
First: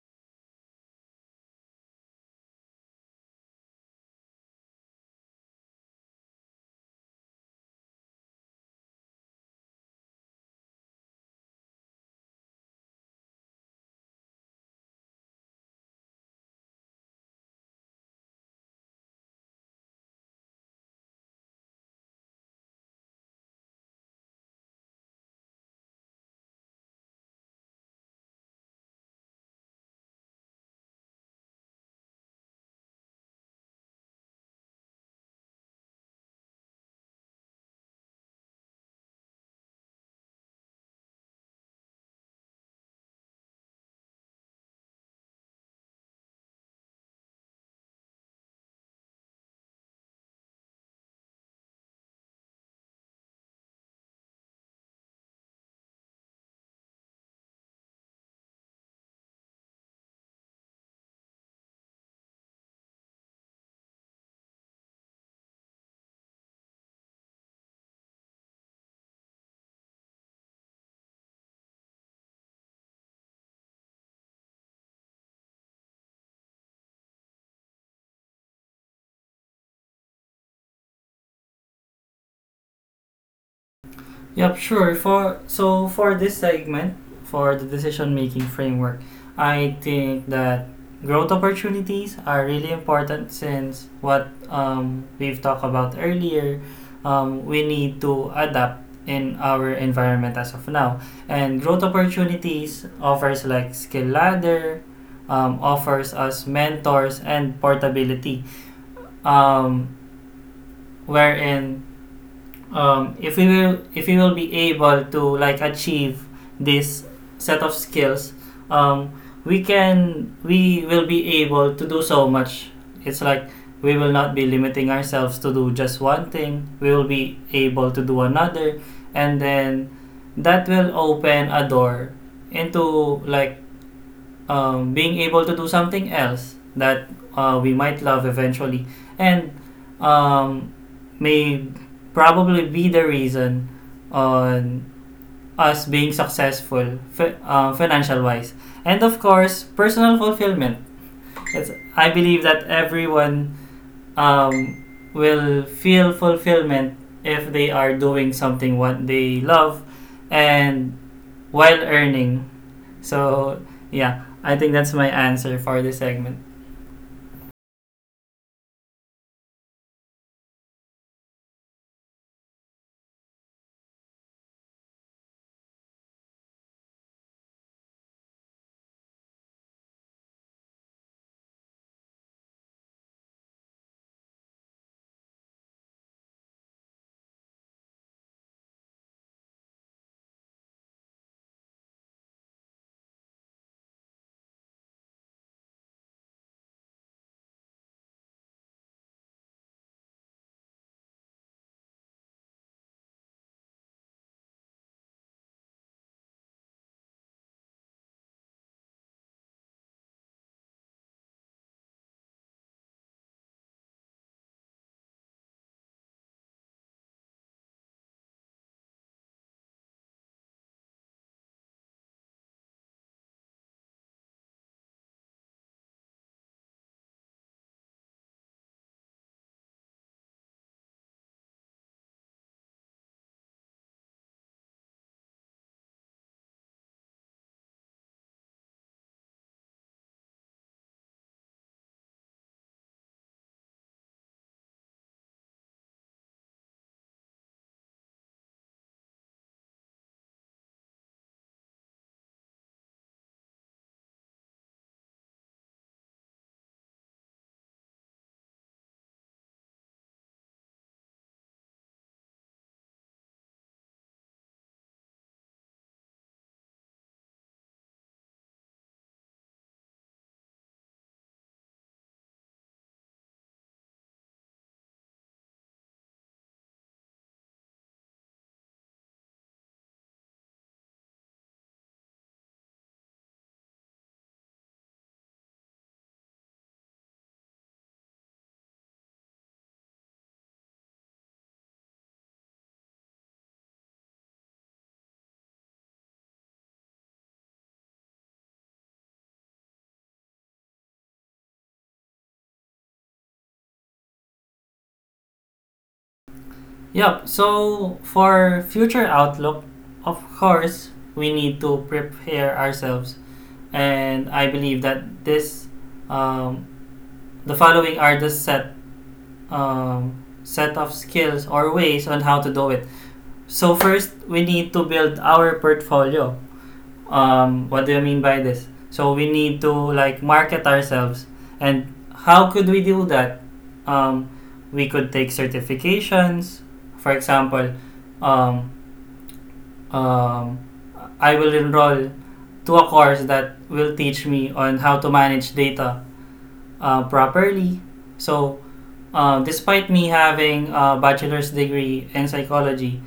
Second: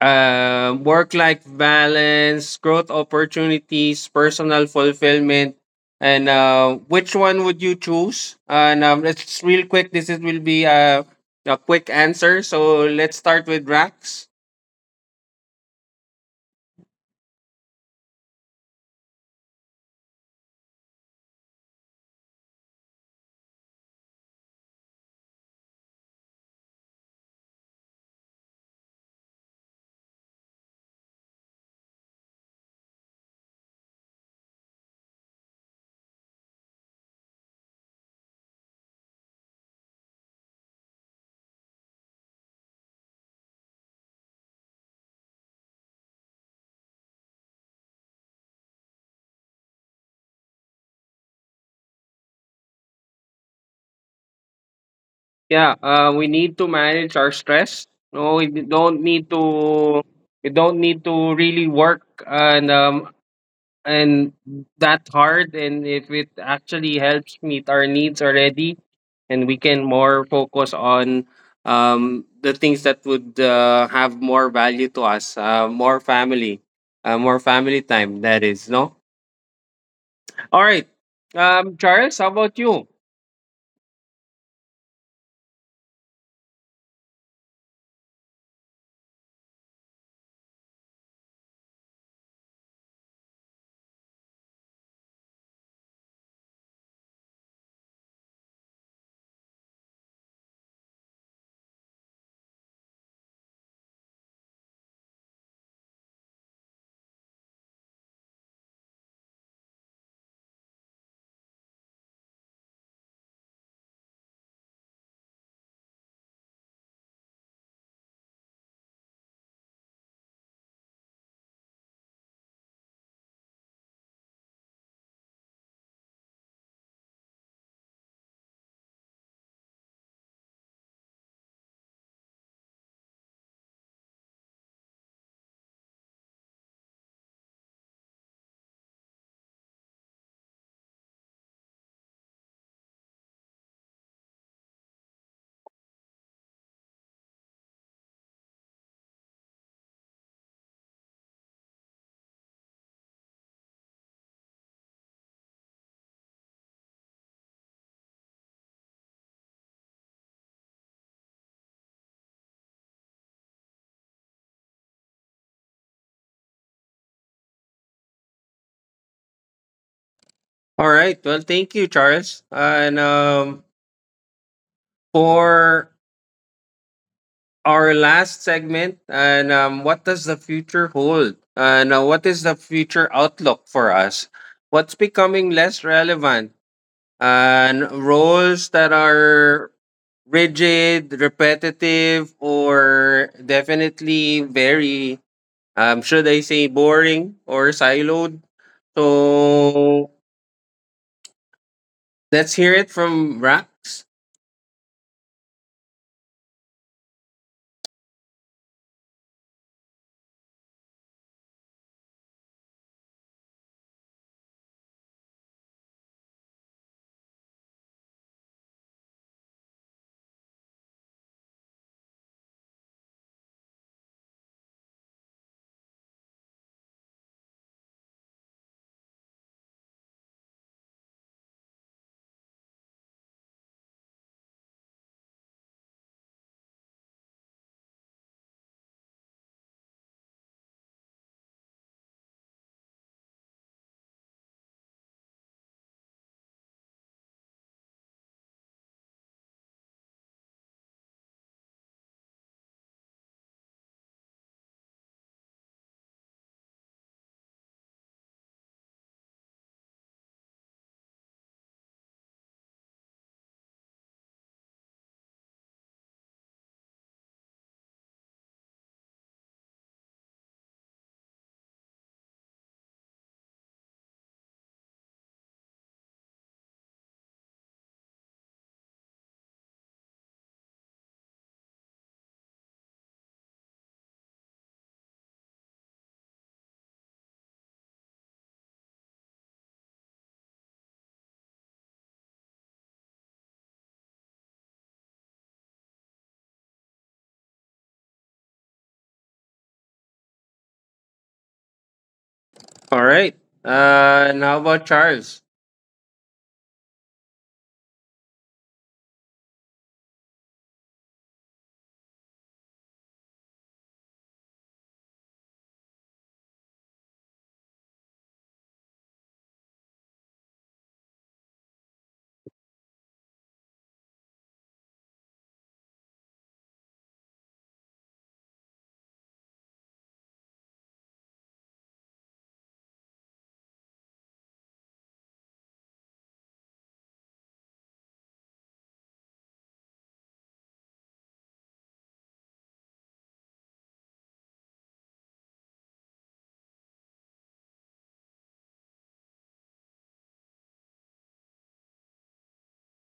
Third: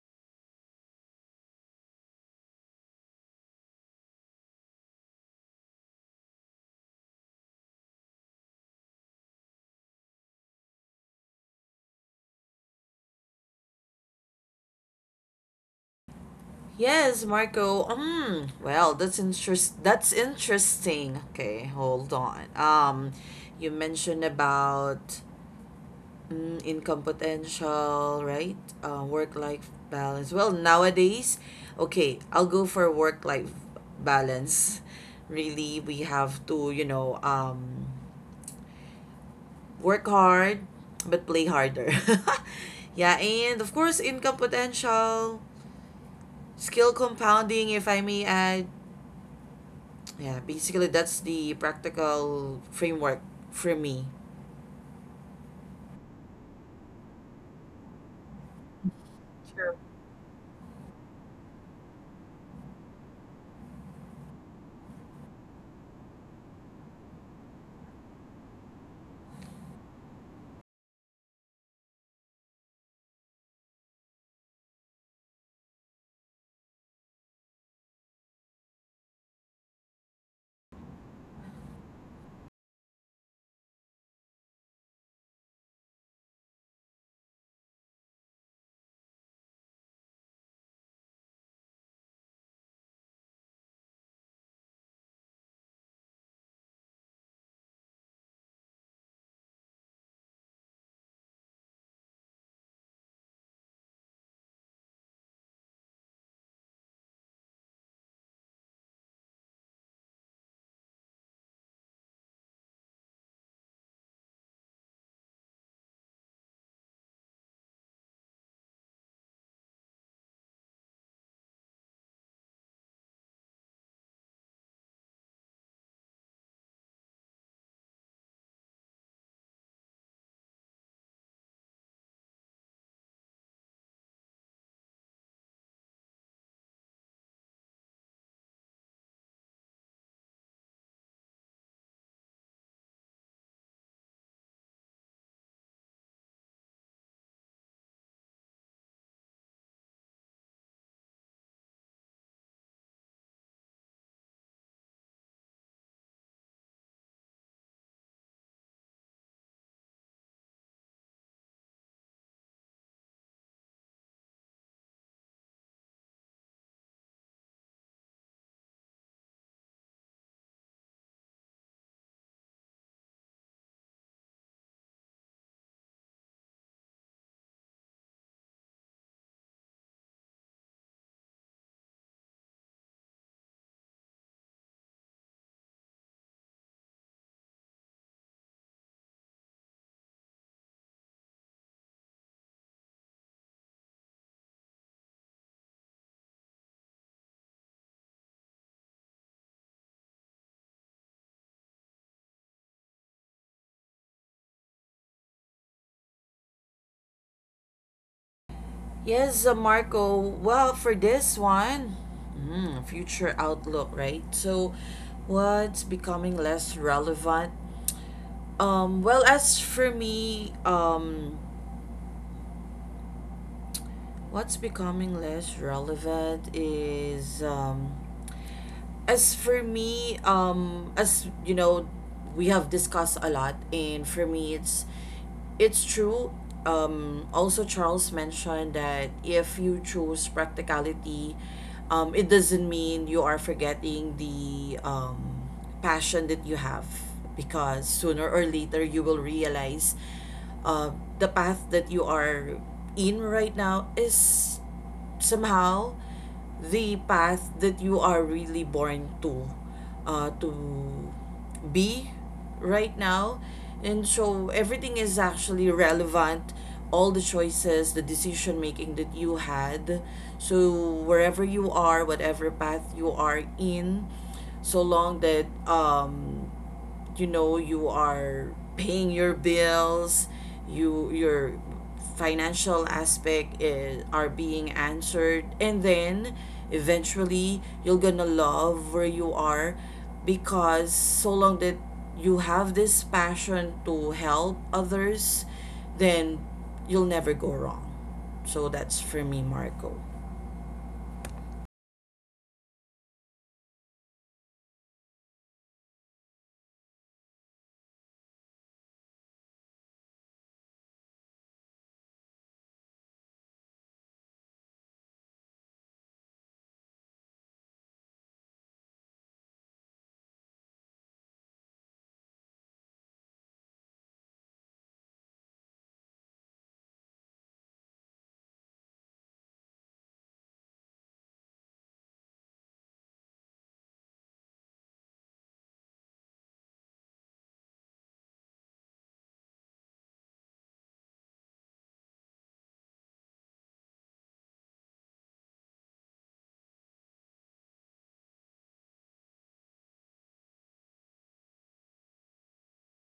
Speaker 1: Uh, work life balance, growth opportunities, personal fulfillment. And uh, which one would you choose? And um, let's real quick. This is, will be a, a quick answer. So let's start with Rax.
Speaker 2: Yes, Marco. Mm, well, that's interest. That's interesting. Okay, hold on. Um, you mentioned about mm, income potential, right? Uh, work-life balance. Well, nowadays, okay, I'll go for work-life balance. Really, we have to, you know, um, work hard, but play harder. Yeah, and of course, income potential, skill compounding, if I may add. Yeah, basically that's the practical framework for me.
Speaker 1: Yeah, uh, we need to manage our stress. No, we don't need to. We don't need to really work and um, and that hard, and if it actually helps meet our needs already, and we can more focus on um, the things that would uh, have more value to us. Uh, more family uh, more family time, that is. No, all right, um, Charles, how about you?
Speaker 3: Yep, sure. For so for this segment, for the decision making framework, I think that growth opportunities are really important, since what um, we've talked about earlier, um, we need to adapt in our environment as of now. And growth opportunities offers like skill ladder, um, offers us mentors and portability, um, wherein, um, if we will if we will be able to like achieve this set of skills, um, we can we will be able to do so much. It's like we will not be limiting ourselves to do just one thing. We will be able to do another, and then that will open a door into like, um, being able to do something else that uh, we might love eventually, and um, may probably be the reason on us being successful fi- uh, financial wise. And of course personal fulfillment. it's, I believe that everyone um, will feel fulfillment if they are doing something what they love and while earning. So yeah, I think that's my answer for this segment.
Speaker 1: All right, well, thank you, Charles, and um, for our last segment, and um, what does the future hold? And uh, what is the future outlook for us? What's becoming less relevant? And roles that are rigid, repetitive, or definitely very, um, should I say, boring or siloed. So let's hear it from Rax.
Speaker 2: Yes, uh, Marco. Well, for this one, mm, future outlook, right? So, what's becoming less relevant? Um, well, as for me, um, what's becoming less relevant is um, as for me, um, as you know, we have discussed a lot, and for me, it's it's true. Um, also, Charles mentioned that if you choose practicality, um, it doesn't mean you are forgetting the um, passion that you have, because sooner or later you will realize uh, the path that you are in right now is somehow the path that you are really born to uh, to be right now, and so everything is actually relevant, all the choices, the decision making that you had. So wherever you are, whatever path you are in, so long that um you know, you are paying your bills, you your financial aspect is, are being answered, and then eventually you're gonna love where you are, because so long that you have this passion to help others, then you'll never go wrong. So that's for me, Marco.
Speaker 1: All right, uh, and how about Charles?
Speaker 3: Yep. So for future outlook, of course, we need to prepare ourselves, and I believe that this, um, the following are the set, um, set of skills or ways on how to do it. So first, we need to build our portfolio. um, what do you mean by this? So we need to like market ourselves, and how could we do that? Um, we could take certifications, for example. um, um, I will enroll to a course that will teach me on how to manage data uh, properly. So, uh, despite me having a bachelor's degree in psychology,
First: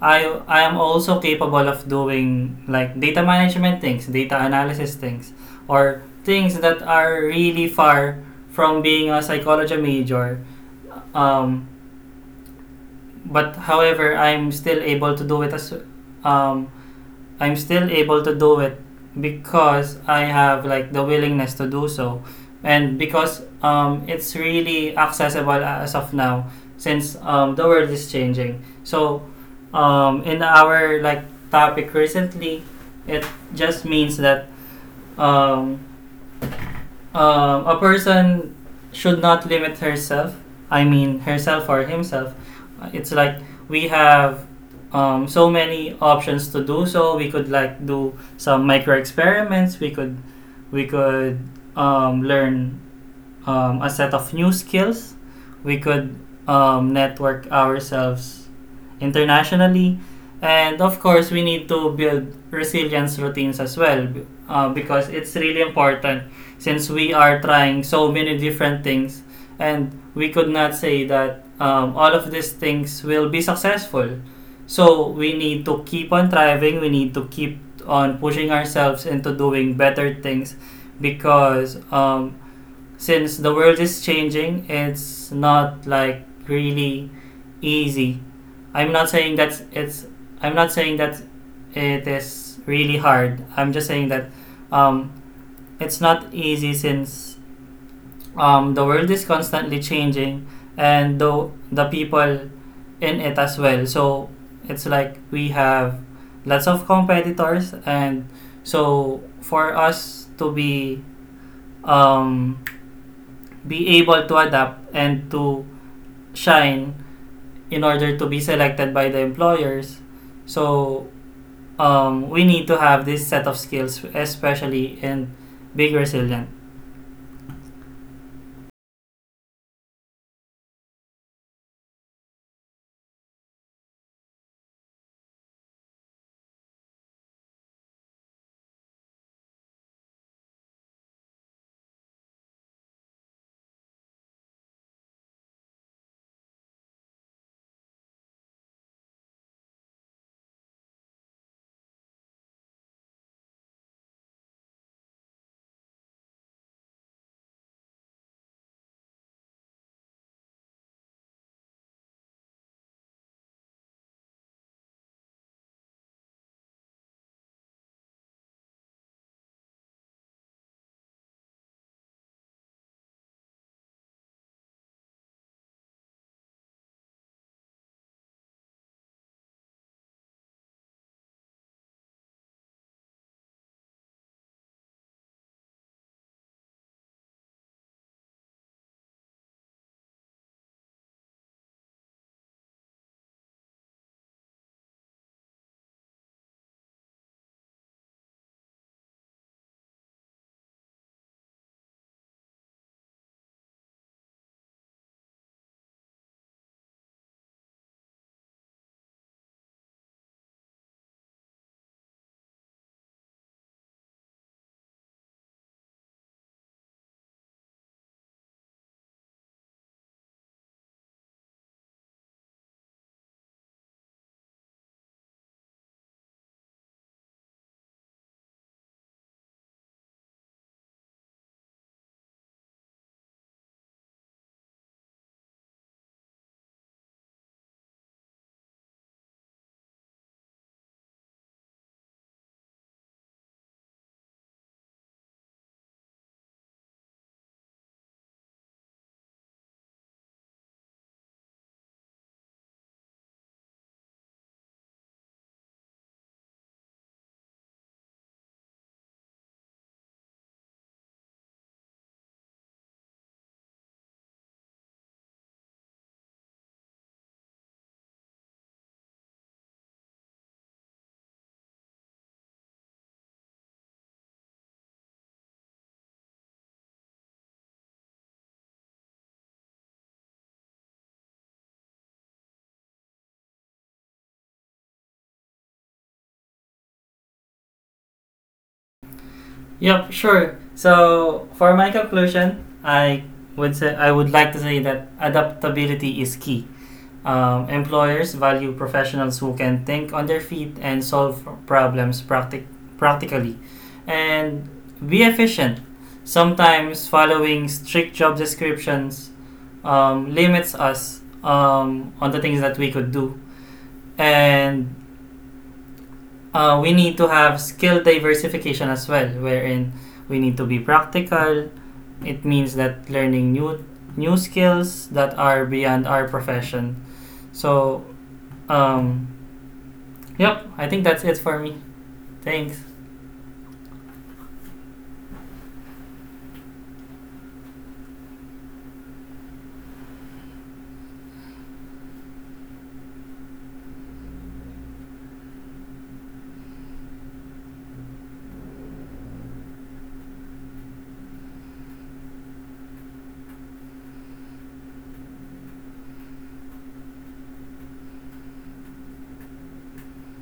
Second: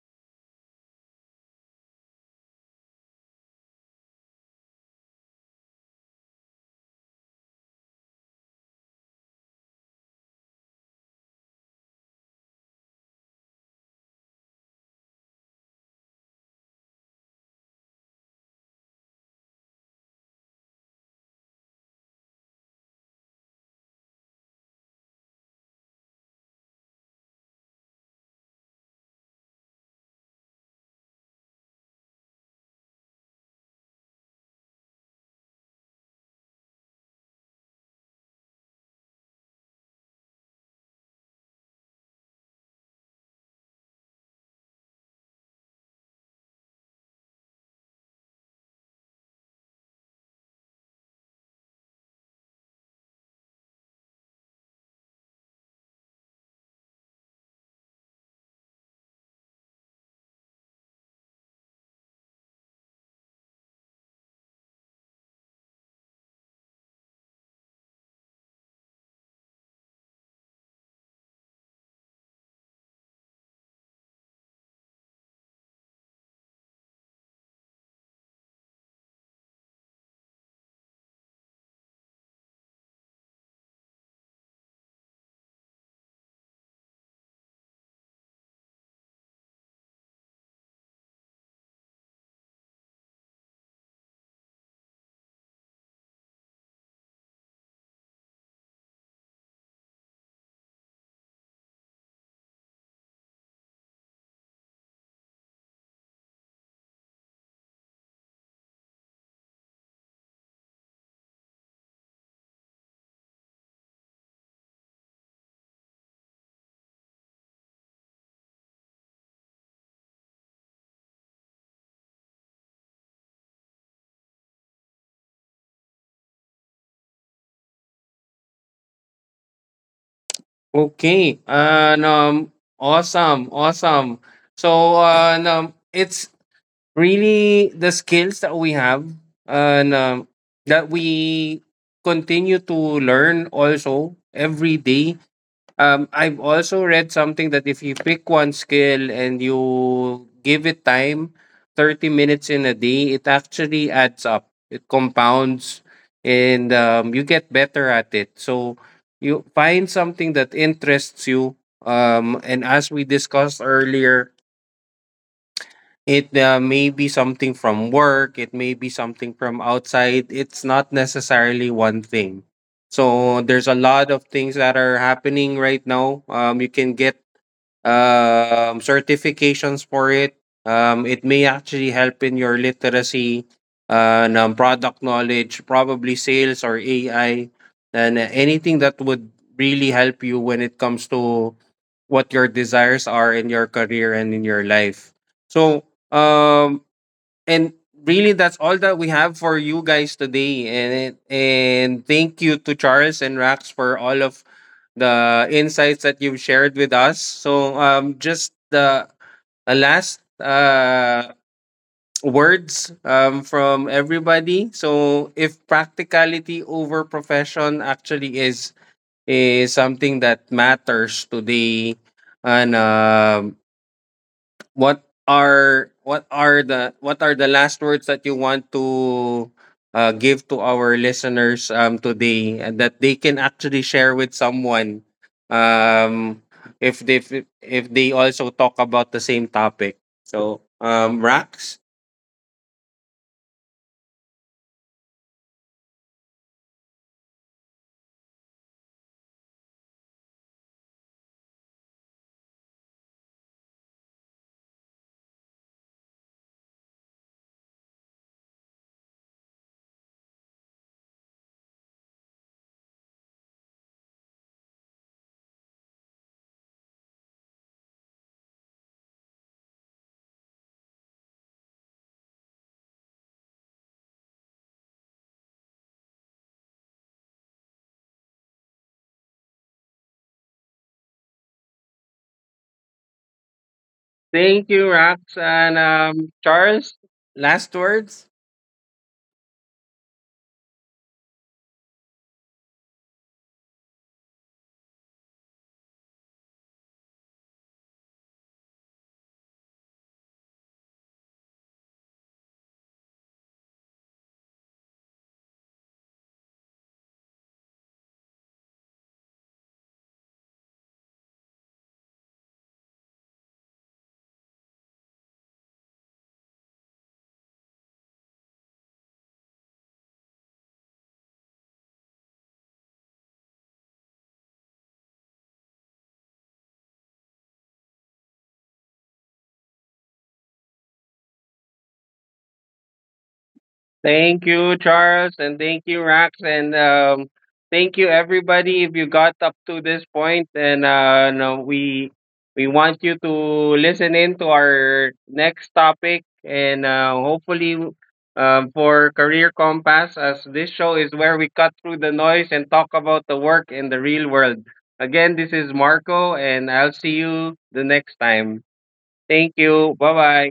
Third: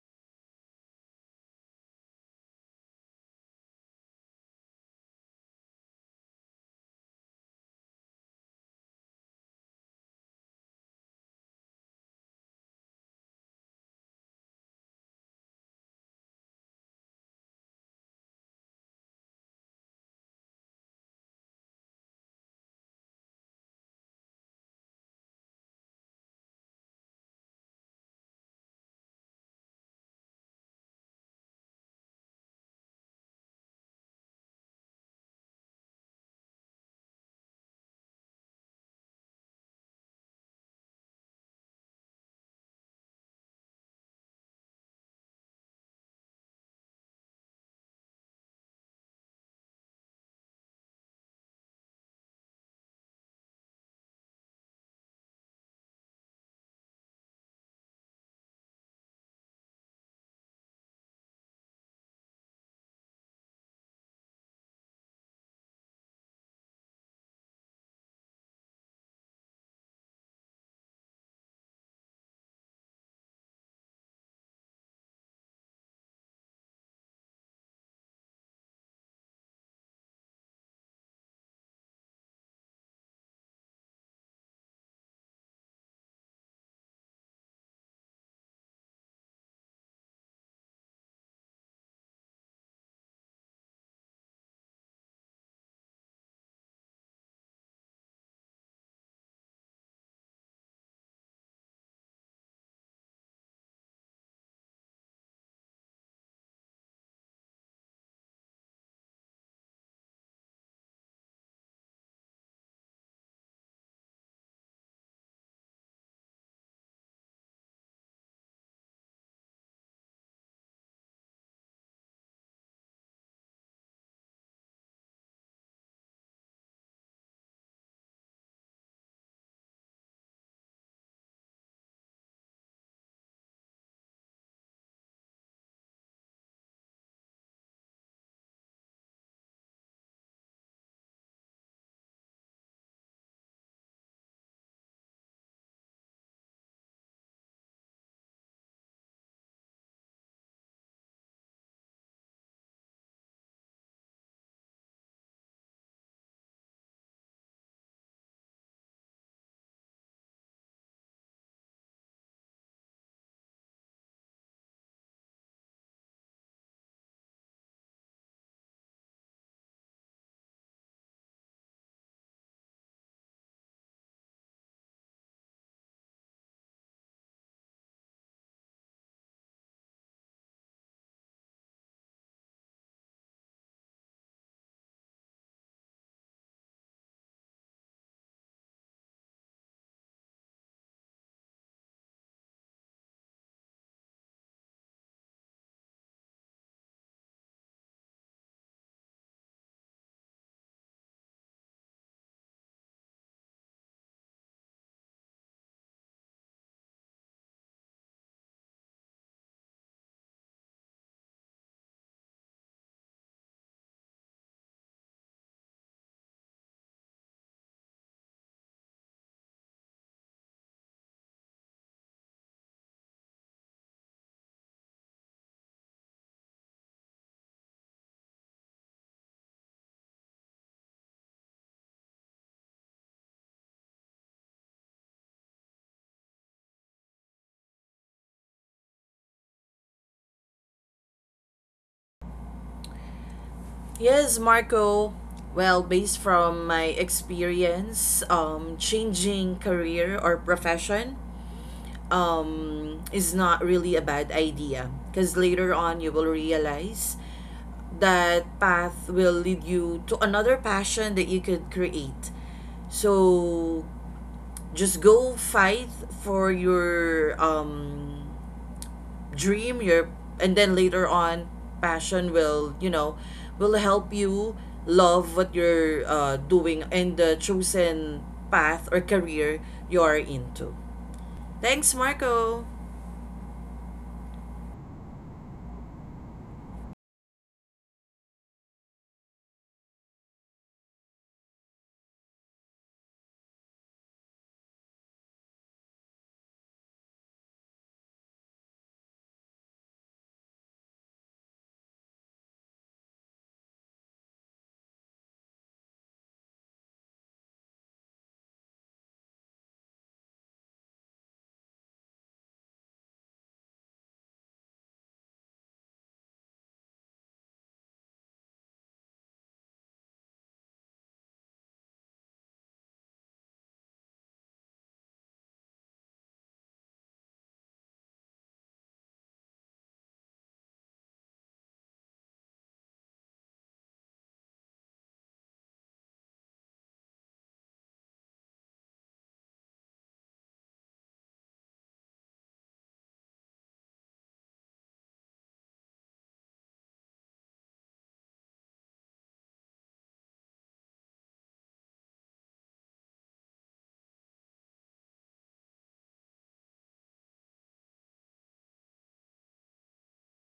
Speaker 3: I I am also capable of doing like data management things, data analysis things, or things that are really far from being a psychology major. Um, but however, I'm still able to do it as um, I'm still able to do it because I have like the willingness to do so, and because um, it's really accessible as of now, since um, the world is changing. So, um, in our like topic recently, it just means that um, um, a person should not limit herself. I mean, herself or himself. Uh, It's like we have um, so many options to do so. We could like do some micro experiments. We could we could um, learn um, a set of new skills. We could um, network ourselves internationally. And of course, we need to build resilience routines as well, uh, because it's really important, since we are trying so many different things, and we could not say that um, all of these things will be successful. So we need to keep on thriving, we need to keep on pushing ourselves into doing better things, because um, since the world is changing, it's not like really easy. I'm not saying that it's. I'm not saying that it is really hard. I'm just saying that um, it's not easy, since um, the world is constantly changing, and the the people in it as well. So it's like we have lots of competitors, and so for us to be um, be able to adapt and to shine in order to be selected by the employers. So, um, we need to have this set of skills, especially in being resilient.
Speaker 1: Okay, and, um, awesome, awesome. So, uh, and, um, it's really the skills that we have and, um, that we continue to learn also every day. Um, I've also read something that if you pick one skill and you give it time, thirty minutes in a day, it actually adds up. It compounds, and um, you get better at it. So you find something that interests you. Um, and as we discussed earlier, it uh, may be something from work, it may be something from outside. It's not necessarily one thing. So there's a lot of things that are happening right now. Um, you can get um, certifications for it. Um, it may actually help in your literacy, uh, ng product knowledge, probably sales or A I, and uh, anything that would really help you when it comes to what your desires are in your career and in your life. So, um, and really, that's all that we have for you guys today. And and Thank you to Charles and Rax for all of the insights that you've shared with us. So, um, just the a last uh, words um, from everybody. So, if practicality over profession actually is is something that matters today, and um what are what are the what are the last words that you want to uh, give to our listeners um, today, and that they can actually share with someone, um, if they if, if they also talk about the same topic. So um, Rax.
Speaker 2: Yes, Marco. Well, based from my experience, um, changing career or profession um, is not really a bad idea because later on you will realize that path will lead you to another passion that you could create. So just go fight for your um, dream your, and then later on passion will, you know, will help you love what you're uh, doing and the chosen path or career you're into. Thanks, Marco.
Speaker 1: Thank you, Rax, and um, Charles. Last words.
Speaker 3: Yep, sure. So for my conclusion, I would say I would like to say that adaptability is key. Um, employers value professionals who can think on their feet and solve problems practic- practically and be efficient. Sometimes following strict job descriptions um, limits us um, on the things that we could do. And uh, we need to have skill diversification as well, wherein we need to be practical. It means that learning new new skills that are beyond our profession. So, um, Yep, I think that's it for me. Thanks.
Speaker 1: Thank you, Charles, and thank you, Rax, and um, thank you everybody if you got up to this point. And uh, no, we we want you to listen in to our next topic, and uh, hopefully, um, for Career Compass, as this show is where we cut through the noise and talk about the work in the real world. Again, this is Marco, and I'll see you the next time. Thank you. Bye bye.